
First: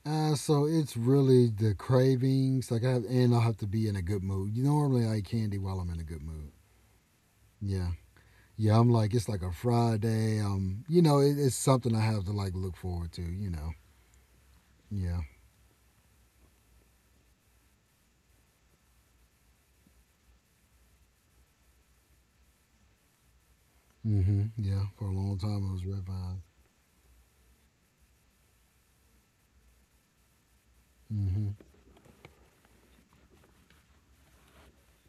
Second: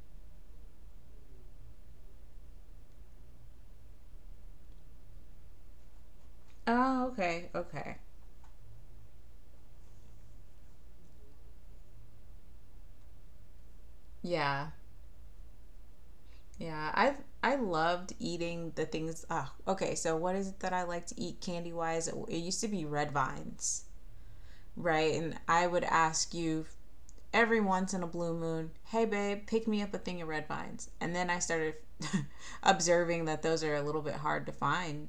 So it's really the cravings. Like I have, and I'll have to be in a good mood. You normally I eat candy while I'm in a good mood. Oh, okay. Yeah. Okay. Yeah. I'm like it's like a Friday. You know, it's something I have to like look forward to. You know. Yeah. Yeah. Yeah, I loved eating the things. Oh, okay, so what is it that I like to eat candy wise? It used to be red vines, Mm-hmm. Yeah. For right? a And long I time, it would was red ask vines. you every once in a blue moon, "Hey babe, pick me up a thing of red vines." And then I Mm-hmm. started observing that those are a little bit hard to find,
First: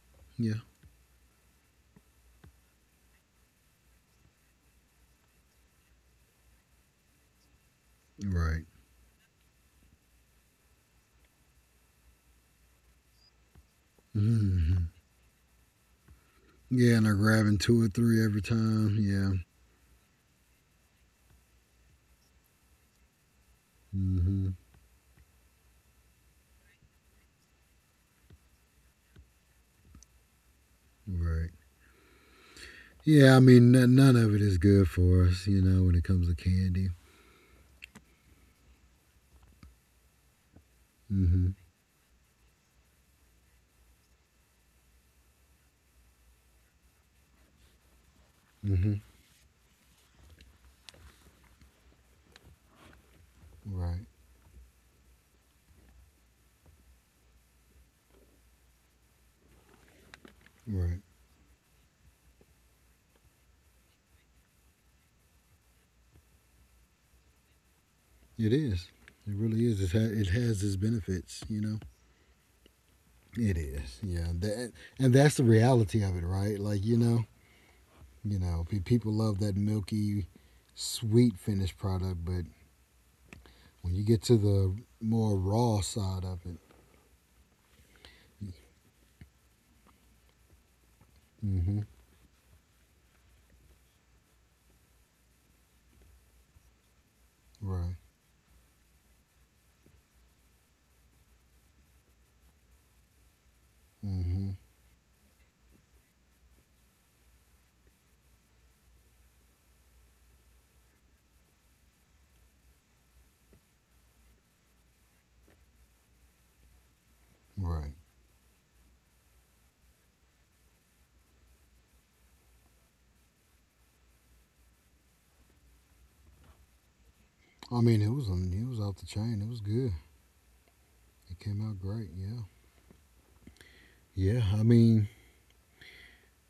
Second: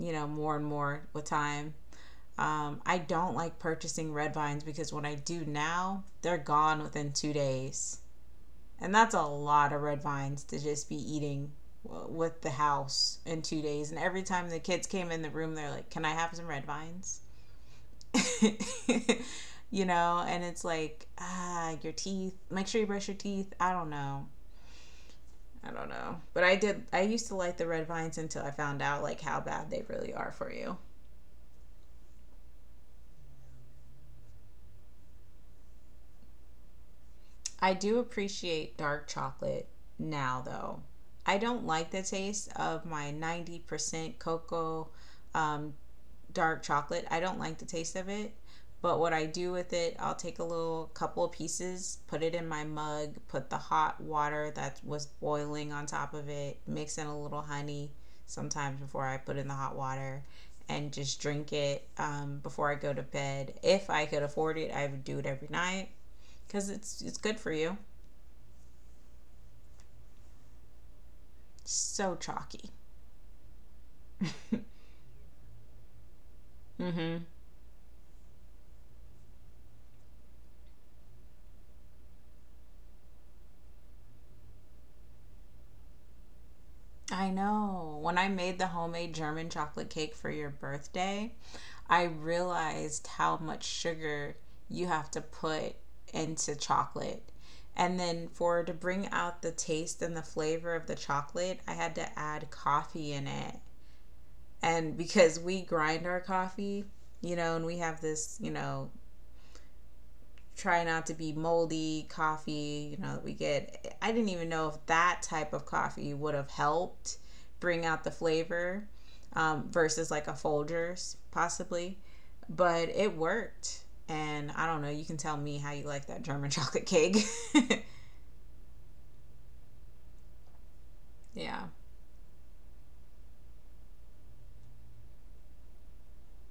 you know, Yeah. more and more with time. I don't like purchasing red vines because when I do now, they're gone within 2 days. Right. And that's a lot of red vines to just be eating with the house in 2 days. And every time the Mm-hmm. kids came in the room, they're like, "Can I have some red Yeah, and they're vines?" grabbing two or three every time. Yeah. And it's like, ah, your teeth. Make sure you brush your teeth. I don't know. Mm-hmm. I don't know. But I used to like the red vines until I found out like how bad they really are for you. Right. Yeah. I mean, none of it is good for us. You know, when it comes to candy. I do appreciate dark chocolate now though. I Mm-hmm. don't like the taste of my 90% cocoa um, dark chocolate. I don't like the taste of it. Mm-hmm. But what I do with it, I'll take a little couple of pieces, put it in my mug, put the hot Right. water that was boiling on top of it, mix in a little honey sometimes before I put in the hot water, and Right. just drink it before I go to bed. If I could afford it, I would do it every night because it's good for you. It is. It really is. It has its benefits, you It's know. so chalky. It is. Yeah. That and that's the reality of it, right? Like Mm-hmm. You know, people love that milky, sweet finished product, but when you get to the more raw side of it, I know. When I made the homemade German chocolate cake for your birthday, mm-hmm. I realized how much sugar you have to put into chocolate. Right. And then for to bring out the taste and the flavor of the chocolate, I had to add coffee in it. Mm-hmm. And because we grind our coffee, you know, and we have this, you know, try not to be moldy coffee, you know, that we get. I didn't even know if that type of coffee would have helped bring Right. out the flavor versus like a Folgers, possibly. But it worked. And I don't know, you can tell me how you like that German chocolate cake. I mean, it was it was off the chain. It was good. It came Yeah. out great. Yeah. Yeah. I mean,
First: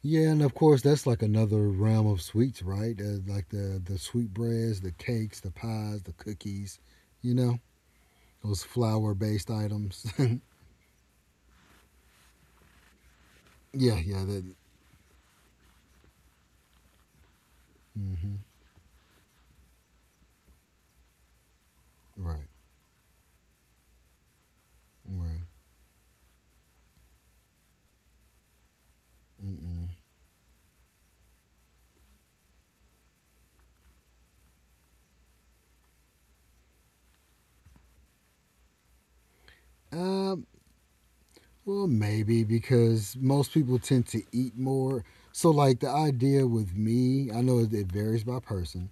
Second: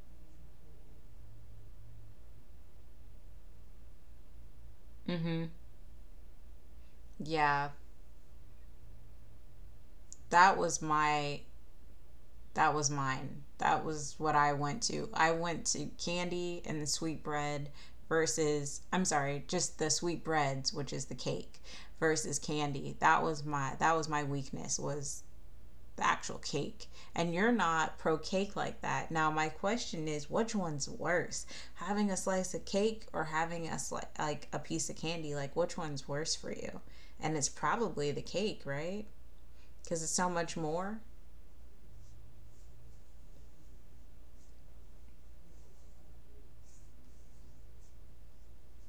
yeah, and of course that's like another realm of sweets, right? Like the sweet breads, the cakes, Mm-hmm. the pies, the cookies, you know, Yeah. those flour based items. That was my That was mine. That yeah, was yeah, what that. I went to. I went to candy and the sweet bread Hmm versus I'm sorry, just the sweet breads, which is the cake, versus right, candy. That was my weakness was right. the actual cake. And you're not pro cake like that. Now my Mm-mm. question is, which one's worse, having a slice of cake or having a like a piece of candy? Like which one's worse for you? And it's probably the cake, right? Because it's so Um, much more, well, maybe because most people tend to eat more. So, like the idea with me, I know it varies by person,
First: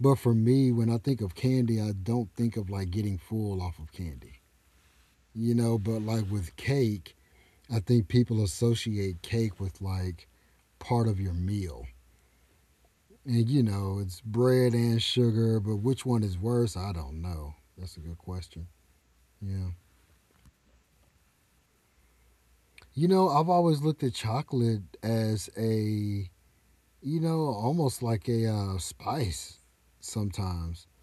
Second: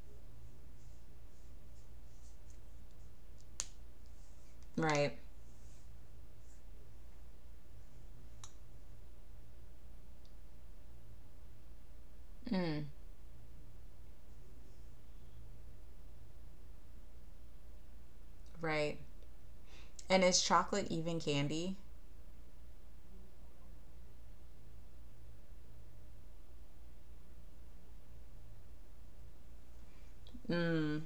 but for me, when I think of candy, I don't think of like getting full off of candy, right? you know. But like with cake I think people associate cake with like part of your meal. Mm, And you know, it's bread and sugar, but which one is worse? I don't know. That's a good question. right. Yeah. And is chocolate even candy? You know, I've always looked at chocolate as a, you know, almost like a spice sometimes, Mm,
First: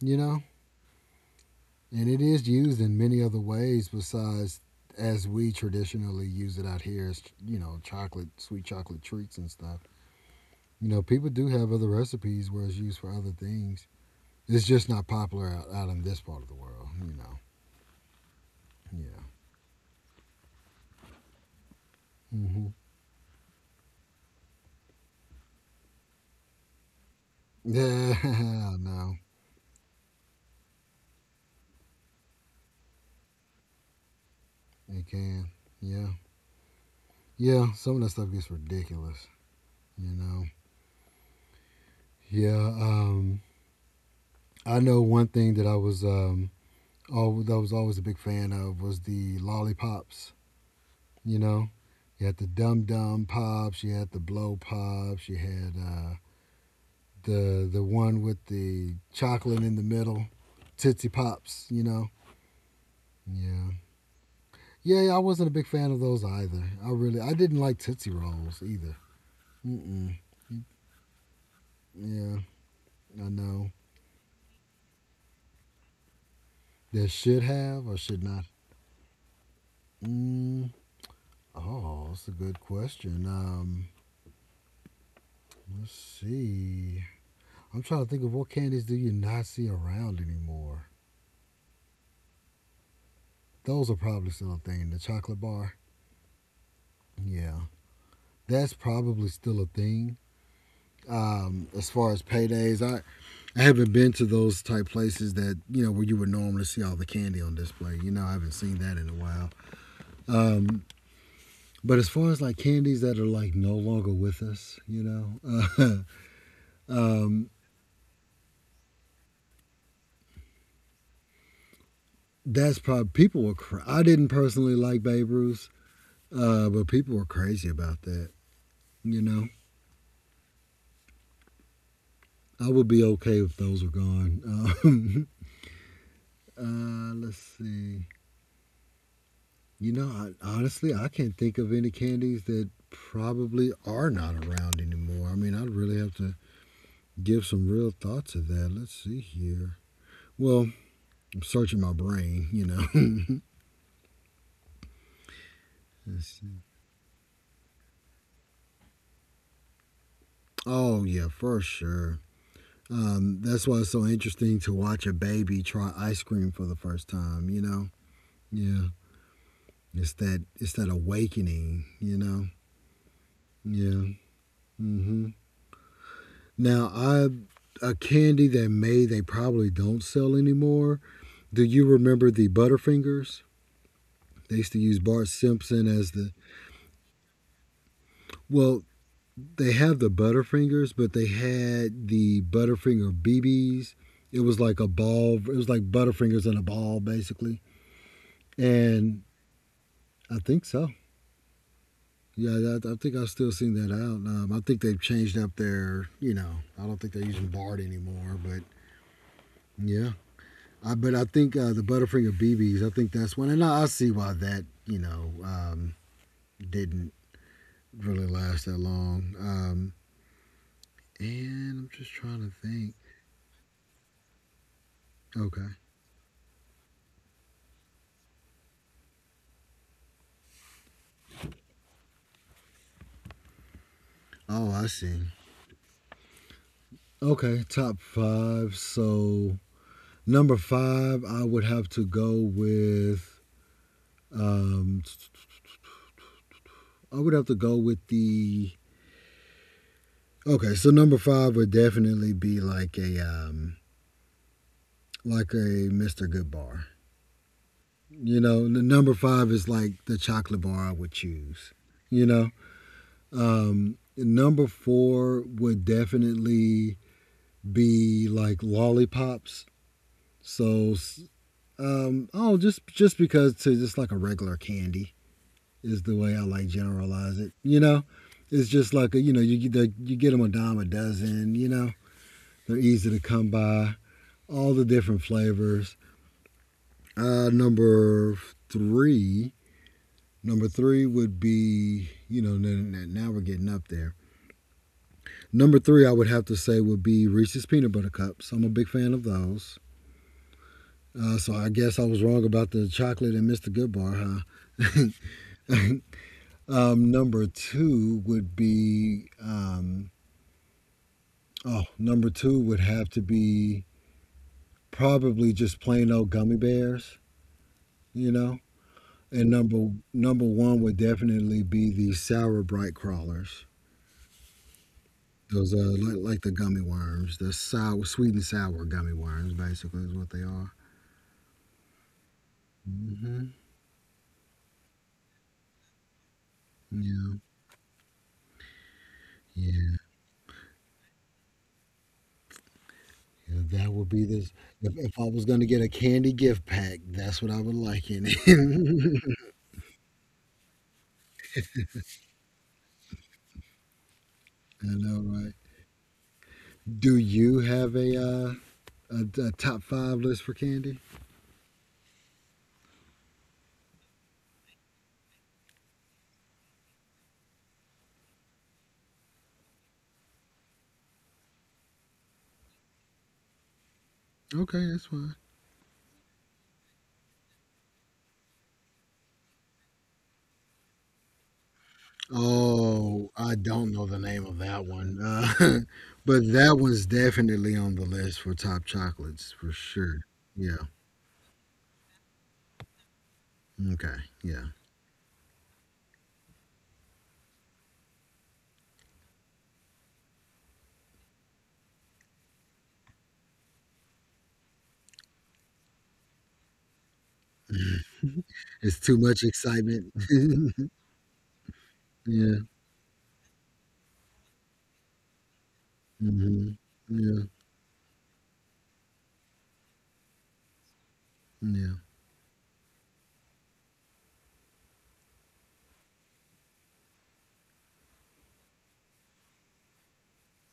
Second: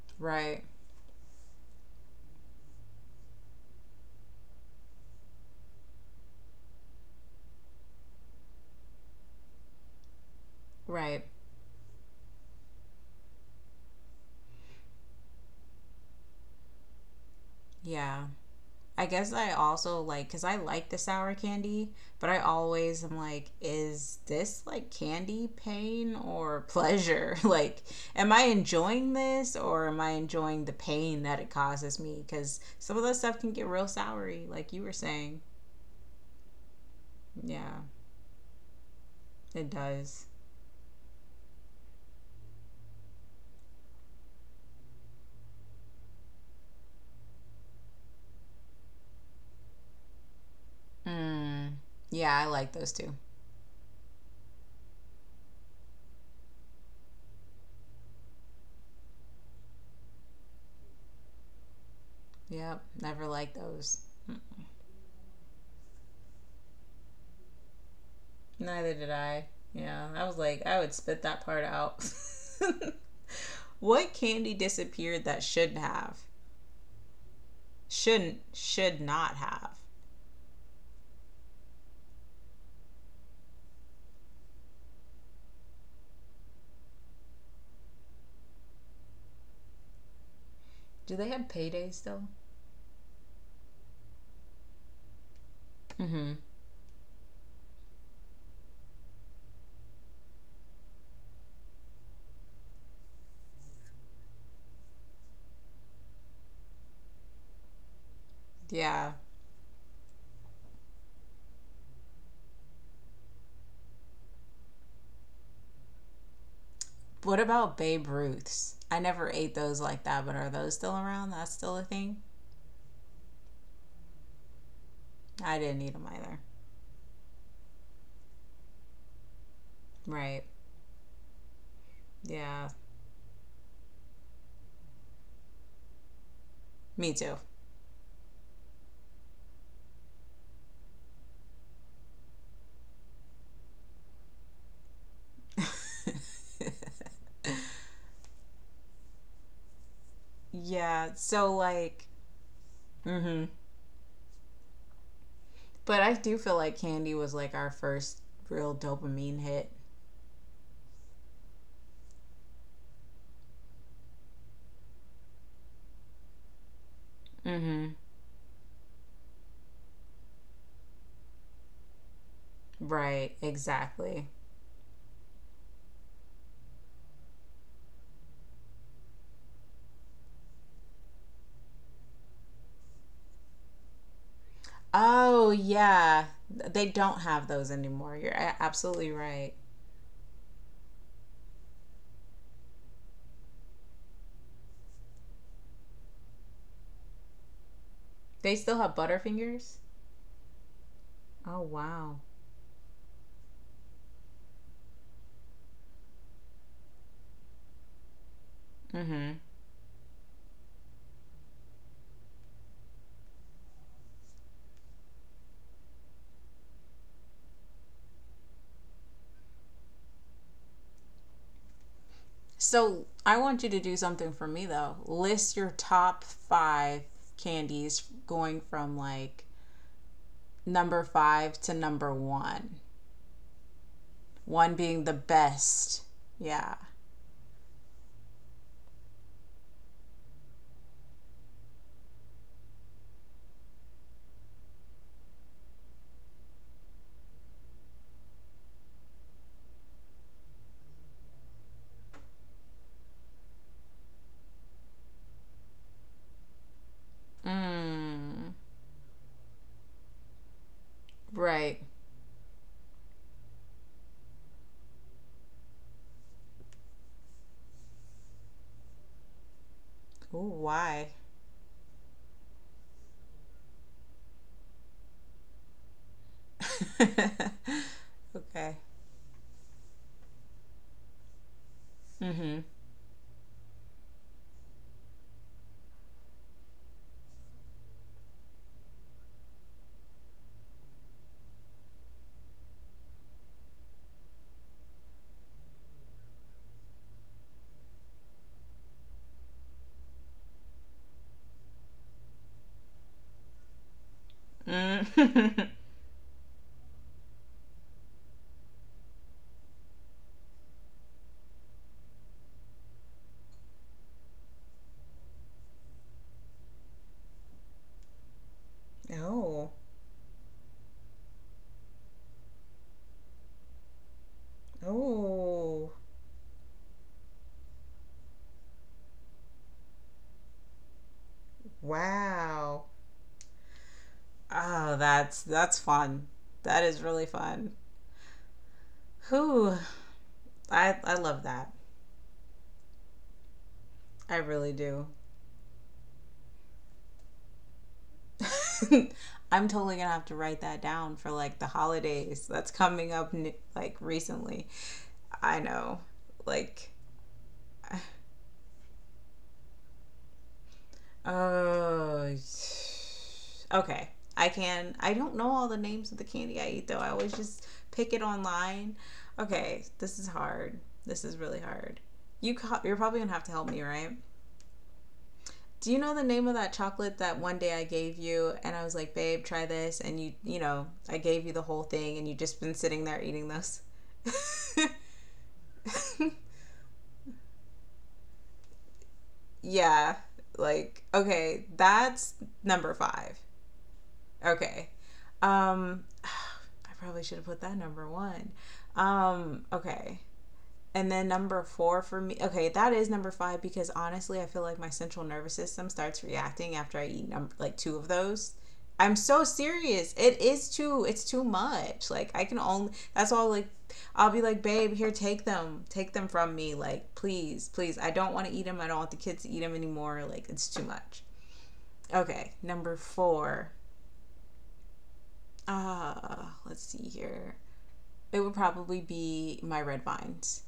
you know? right. And it is used in many other ways besides as we traditionally use it out here as, you know, chocolate, sweet chocolate treats and stuff. You know, Right. people do have other recipes where it's used for other things. It's just not popular out in this part of the world. You know. Yeah. I guess I also like because I like the sour candy, but Yeah. I Mm-hmm. always am like, is this like candy pain or pleasure? Like, Yeah. am I no, enjoying this or am I enjoying the pain that it causes me? Because some of that stuff can get real soury, like you were it saying. can. Yeah. Yeah. Yeah, Some of that stuff gets ridiculous. it You does. know. Yeah. I know one thing that I was. Oh, that I was always a big fan of was the lollipops. You know, Mm. you Yeah, had the I like dum those too. dum pops, you had the blow pops, you had the one with the chocolate in the middle. Tootsie Pops, you know? Yep, never like Yeah. those. Yeah, yeah, I wasn't a big fan of those either. I didn't like Tootsie Rolls either. Neither did I. Mm-mm. Yeah, I was like, I would spit that part out. Yeah, I know. What candy disappeared that should have? They should have or should not. Shouldn't, should not have. Mm. Oh, that's a good question. Let's see. I'm trying to think of what candies do you not see around anymore. Do they have paydays still? Those are probably still a thing. The chocolate bar. Mm-hmm. Yeah, that's probably still a thing. As far as paydays, I haven't been to those type places that you know where you would normally see all the candy on display. You know, I haven't seen that in a Yeah. while. But as far as like candies that are like no longer with us, What um, about Babe Ruth's? I never ate those like that, but are those still around? That's still a thing? that's probably people were. I didn't personally like Babe I Ruth, didn't eat them either. But people were crazy about that. You know, Right. I Yeah. would be okay if those were gone. Me let's too. see. You know, honestly, I can't think of any candies that probably are not around anymore. I mean, I'd really have to give some real thought to that. Let's see here. Well, Yeah. I'm searching my brain, you Mm know. hmm. But I Let's do see. feel like candy was like our first real dopamine hit. Oh, yeah, for sure. That's why it's so interesting to watch a baby try ice cream for the first time, you know? Mm-hmm. Yeah. It's that awakening, you know? Right. Yeah. Exactly. Mhm. Now, I A candy that may they probably don't sell anymore. Do you remember the Butterfingers? They used to use Bart Oh Simpson as yeah, the they don't have those anymore. You're well, absolutely right. they have the Butterfingers, but they had the Butterfinger BBs. It was like a ball. It was like Butterfingers in a ball, basically. They still have And Butterfingers. I think so. Oh wow. Yeah, I think I've still seen that out. I think they've changed up their, you know, I don't think they're using Bard anymore, but Mm-hmm. yeah. But I think the Butterfinger BBs, I think that's one. And I see why that, you know, didn't really last that long. And I'm just trying to think. So I want you to do something for me though. List Okay. your top five candies going from like number five to number one. Oh, One I being the see. best. Yeah. Okay, top five. So number five, I would have to go with. Um, I would have to go with the. Okay, so number five would definitely be like a Mr. Good bar. You Mm. know, the number five is like the chocolate bar I would choose. Right. You know, number four would definitely be like lollipops. Ooh, So why? Oh, just because to just like a regular candy. Is the way I like generalize it. You know, it's Okay. just like a, you know you get them a dime a dozen. You know, Mm-hmm. they're easy to come by. All the different flavors. Uh, three, number three would be you know now we're getting up there. Number three, I would have to say would be Reese's peanut butter cups. I'm a big fan of those. So I guess I was wrong about the chocolate and Mr. Goodbar, Mm. huh? Number two would be oh, number two would have to be probably just plain old gummy bears, you know. And Oh. number one would definitely be the sour bright crawlers. Those are Oh. Like the gummy worms, the sour, sweet and sour gummy worms, basically is what they are. Wow. Hmm. Oh, that's fun. That is really Yeah, fun. Whew. yeah, I love that. yeah. That would be I this. really If, do. if I was gonna get a candy gift pack, that's what I would like in it. I'm totally gonna have to write that down for like the holidays that's coming up like recently. I know, right? I know, like Do you have a top five list for candy? Uh, okay. I can. I don't know all the names of the candy I eat though. I always just pick it online. Okay, this is hard. This is really hard. You're probably gonna have to help me, right? Okay, that's fine. Do you know the name of that chocolate that one day I gave you and I was like, babe, try this, and you know I gave you the whole thing and you just been sitting there Oh, eating I this. don't know the name of that one, but that one's definitely on the list for top chocolates for Yeah, sure. Yeah. like okay, that's number five. Okay. Yeah. Okay, um, I probably should have put that number one. Okay. And then number four for me, okay, that is number five because honestly, I feel like my central nervous system starts reacting after I eat number like two of those. It's too I'm much so excitement. serious. It is too. It's too much. Like I yeah. can only. That's all. Like I'll be like, babe, here, take them from Hmm. me. Like Yeah. please, please. I don't want to eat them. I don't want the kids to eat them anymore. Like it's too much. Yeah. Okay, number four. Uh, let's see here. It would probably be my red vines.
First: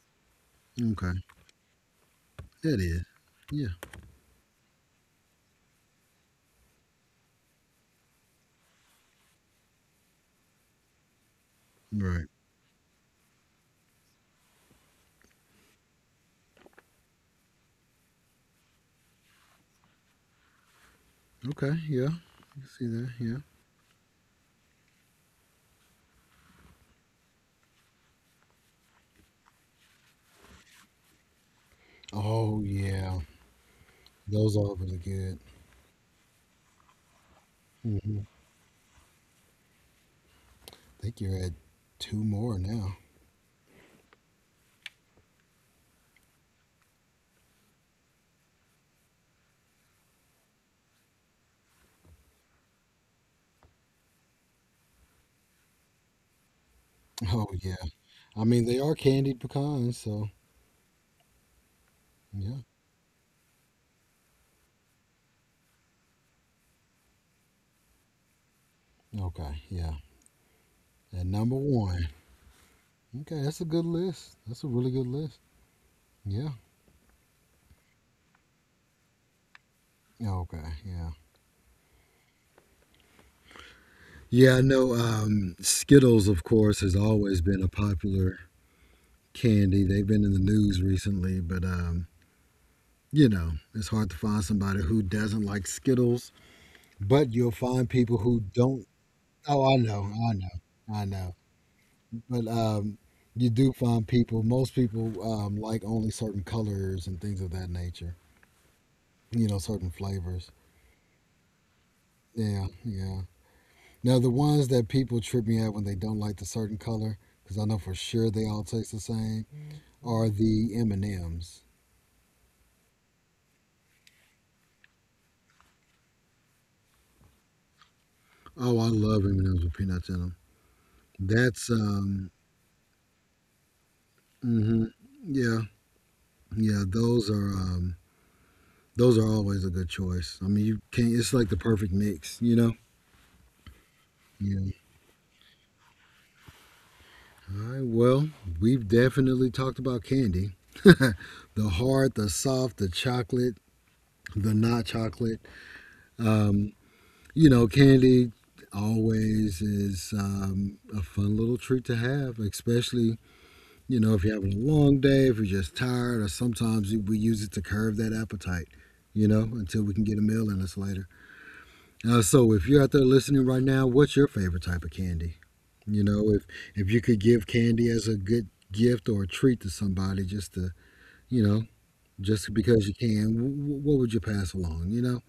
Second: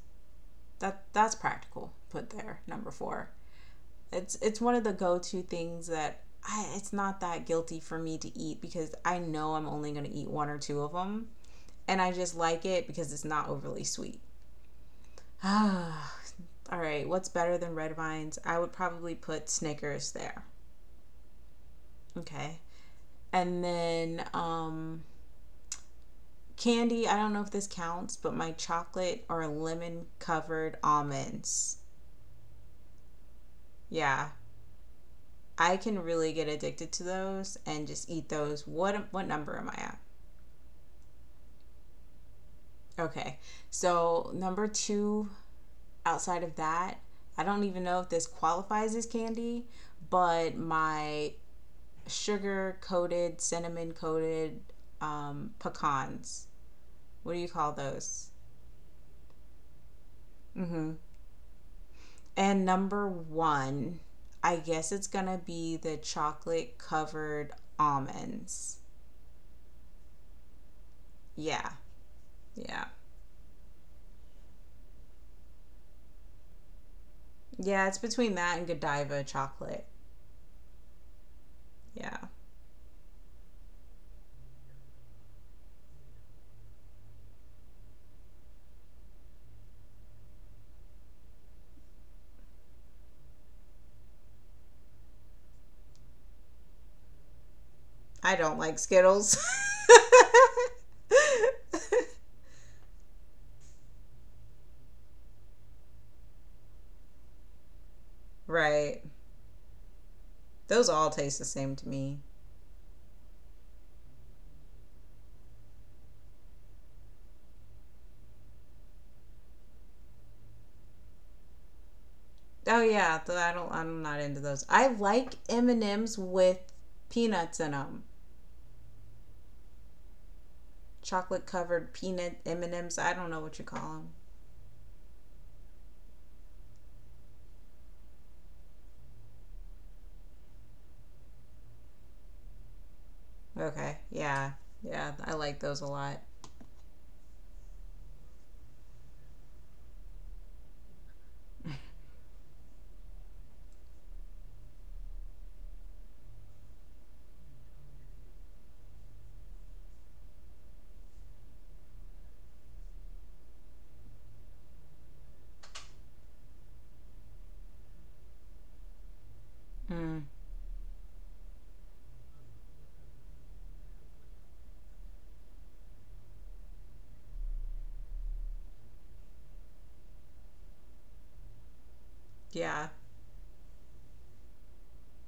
Okay. That's practical put there. That Number is. four. Yeah. It's one of the go-to things that I, it's not that guilty for me to eat because I know I'm only going to eat one or two of them, and I Right. just like it because it's not overly sweet. All right, what's better than red vines? I would probably put Snickers there. Okay. Yeah. Okay. I see that. Yeah. And then candy, I don't know if this counts, but my chocolate or lemon covered almonds. Oh yeah. Yeah, Those are really good. I can really get addicted to those and just eat Hmm. those. What number am I at? I think you're at two more now. Okay. So, number two outside of that, I don't even know if this qualifies as candy, but my sugar coated, cinnamon coated pecans. What do Oh you call yeah. those? I mean they are candied pecans, so Mm-hmm. yeah. And number one, I guess it's gonna be the chocolate covered almonds. Okay. Yeah. At number Yeah, one. yeah, Okay, that's a good list. That's a really good list. Yeah. yeah. It's between that and Godiva chocolate. Okay. Yeah. Yeah. Yeah, I know Skittles, of course, has always been a popular candy. They've been in the news recently, but you know, it's hard to find somebody who doesn't like Skittles. But you'll find people I who don't like don't. Skittles. Oh, I know. I know. I know. But you do find people. Most people like only certain colors and things of that nature. Right. You know, certain flavors. Those all taste the same to me. Yeah. Yeah. Now, the ones that people trip me out when they don't like the certain color, because I know for sure they all taste the same, are the M and M's. Oh yeah, I don't. I'm not into those. I like M and M's with peanuts in them, Oh, I love M and M's with peanuts in them. chocolate That's covered peanut M and M's. I don't know what you call them. hmm, yeah, yeah. Those are always a good choice. I mean, you can't. It's like the perfect mix, you know. Okay, yeah, Yeah. yeah, I like those a lot. All right. Well, we've definitely talked about candy. the hard, the soft, the chocolate, the not chocolate. Um, You know, candy always is a fun little treat to have, especially, you know, if you're having a long day, if you're just tired, or sometimes we use it to curb that appetite, you know, until we can get a Mm, meal in us later. So if you're out there listening right now, what's your favorite type of candy? You know, if you could give candy as a good gift or a treat to somebody just to, you know, just because yeah, you can, what would you pass along, you know?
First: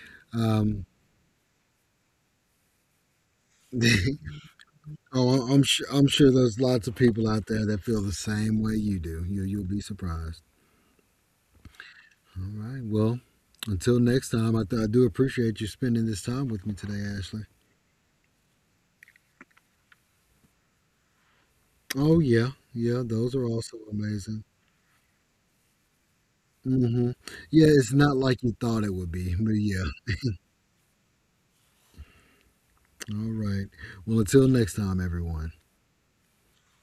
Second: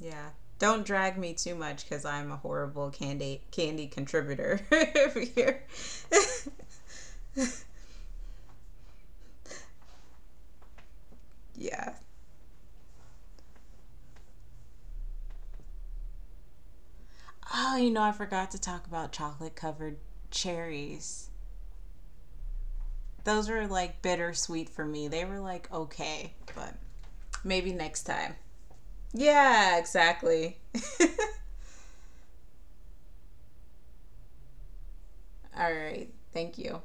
yeah. Um, Don't drag me too much because I'm a horrible candy contributor over oh, here. I'm sure. I'm sure there's lots of people out there that feel the same way you do. You'll be surprised. Yeah, All right. Well, until next time, I do appreciate you spending this time with me today, Ashley. oh, you know, I forgot to talk about chocolate covered cherries. Oh yeah, yeah. Those are Those were also like amazing. bittersweet for me. They were like okay, but Mm-hmm. maybe Yeah, it's next not time. like you thought it would be, but Yeah, yeah. exactly. All right. Well, until next time, everyone. All right. Thank you.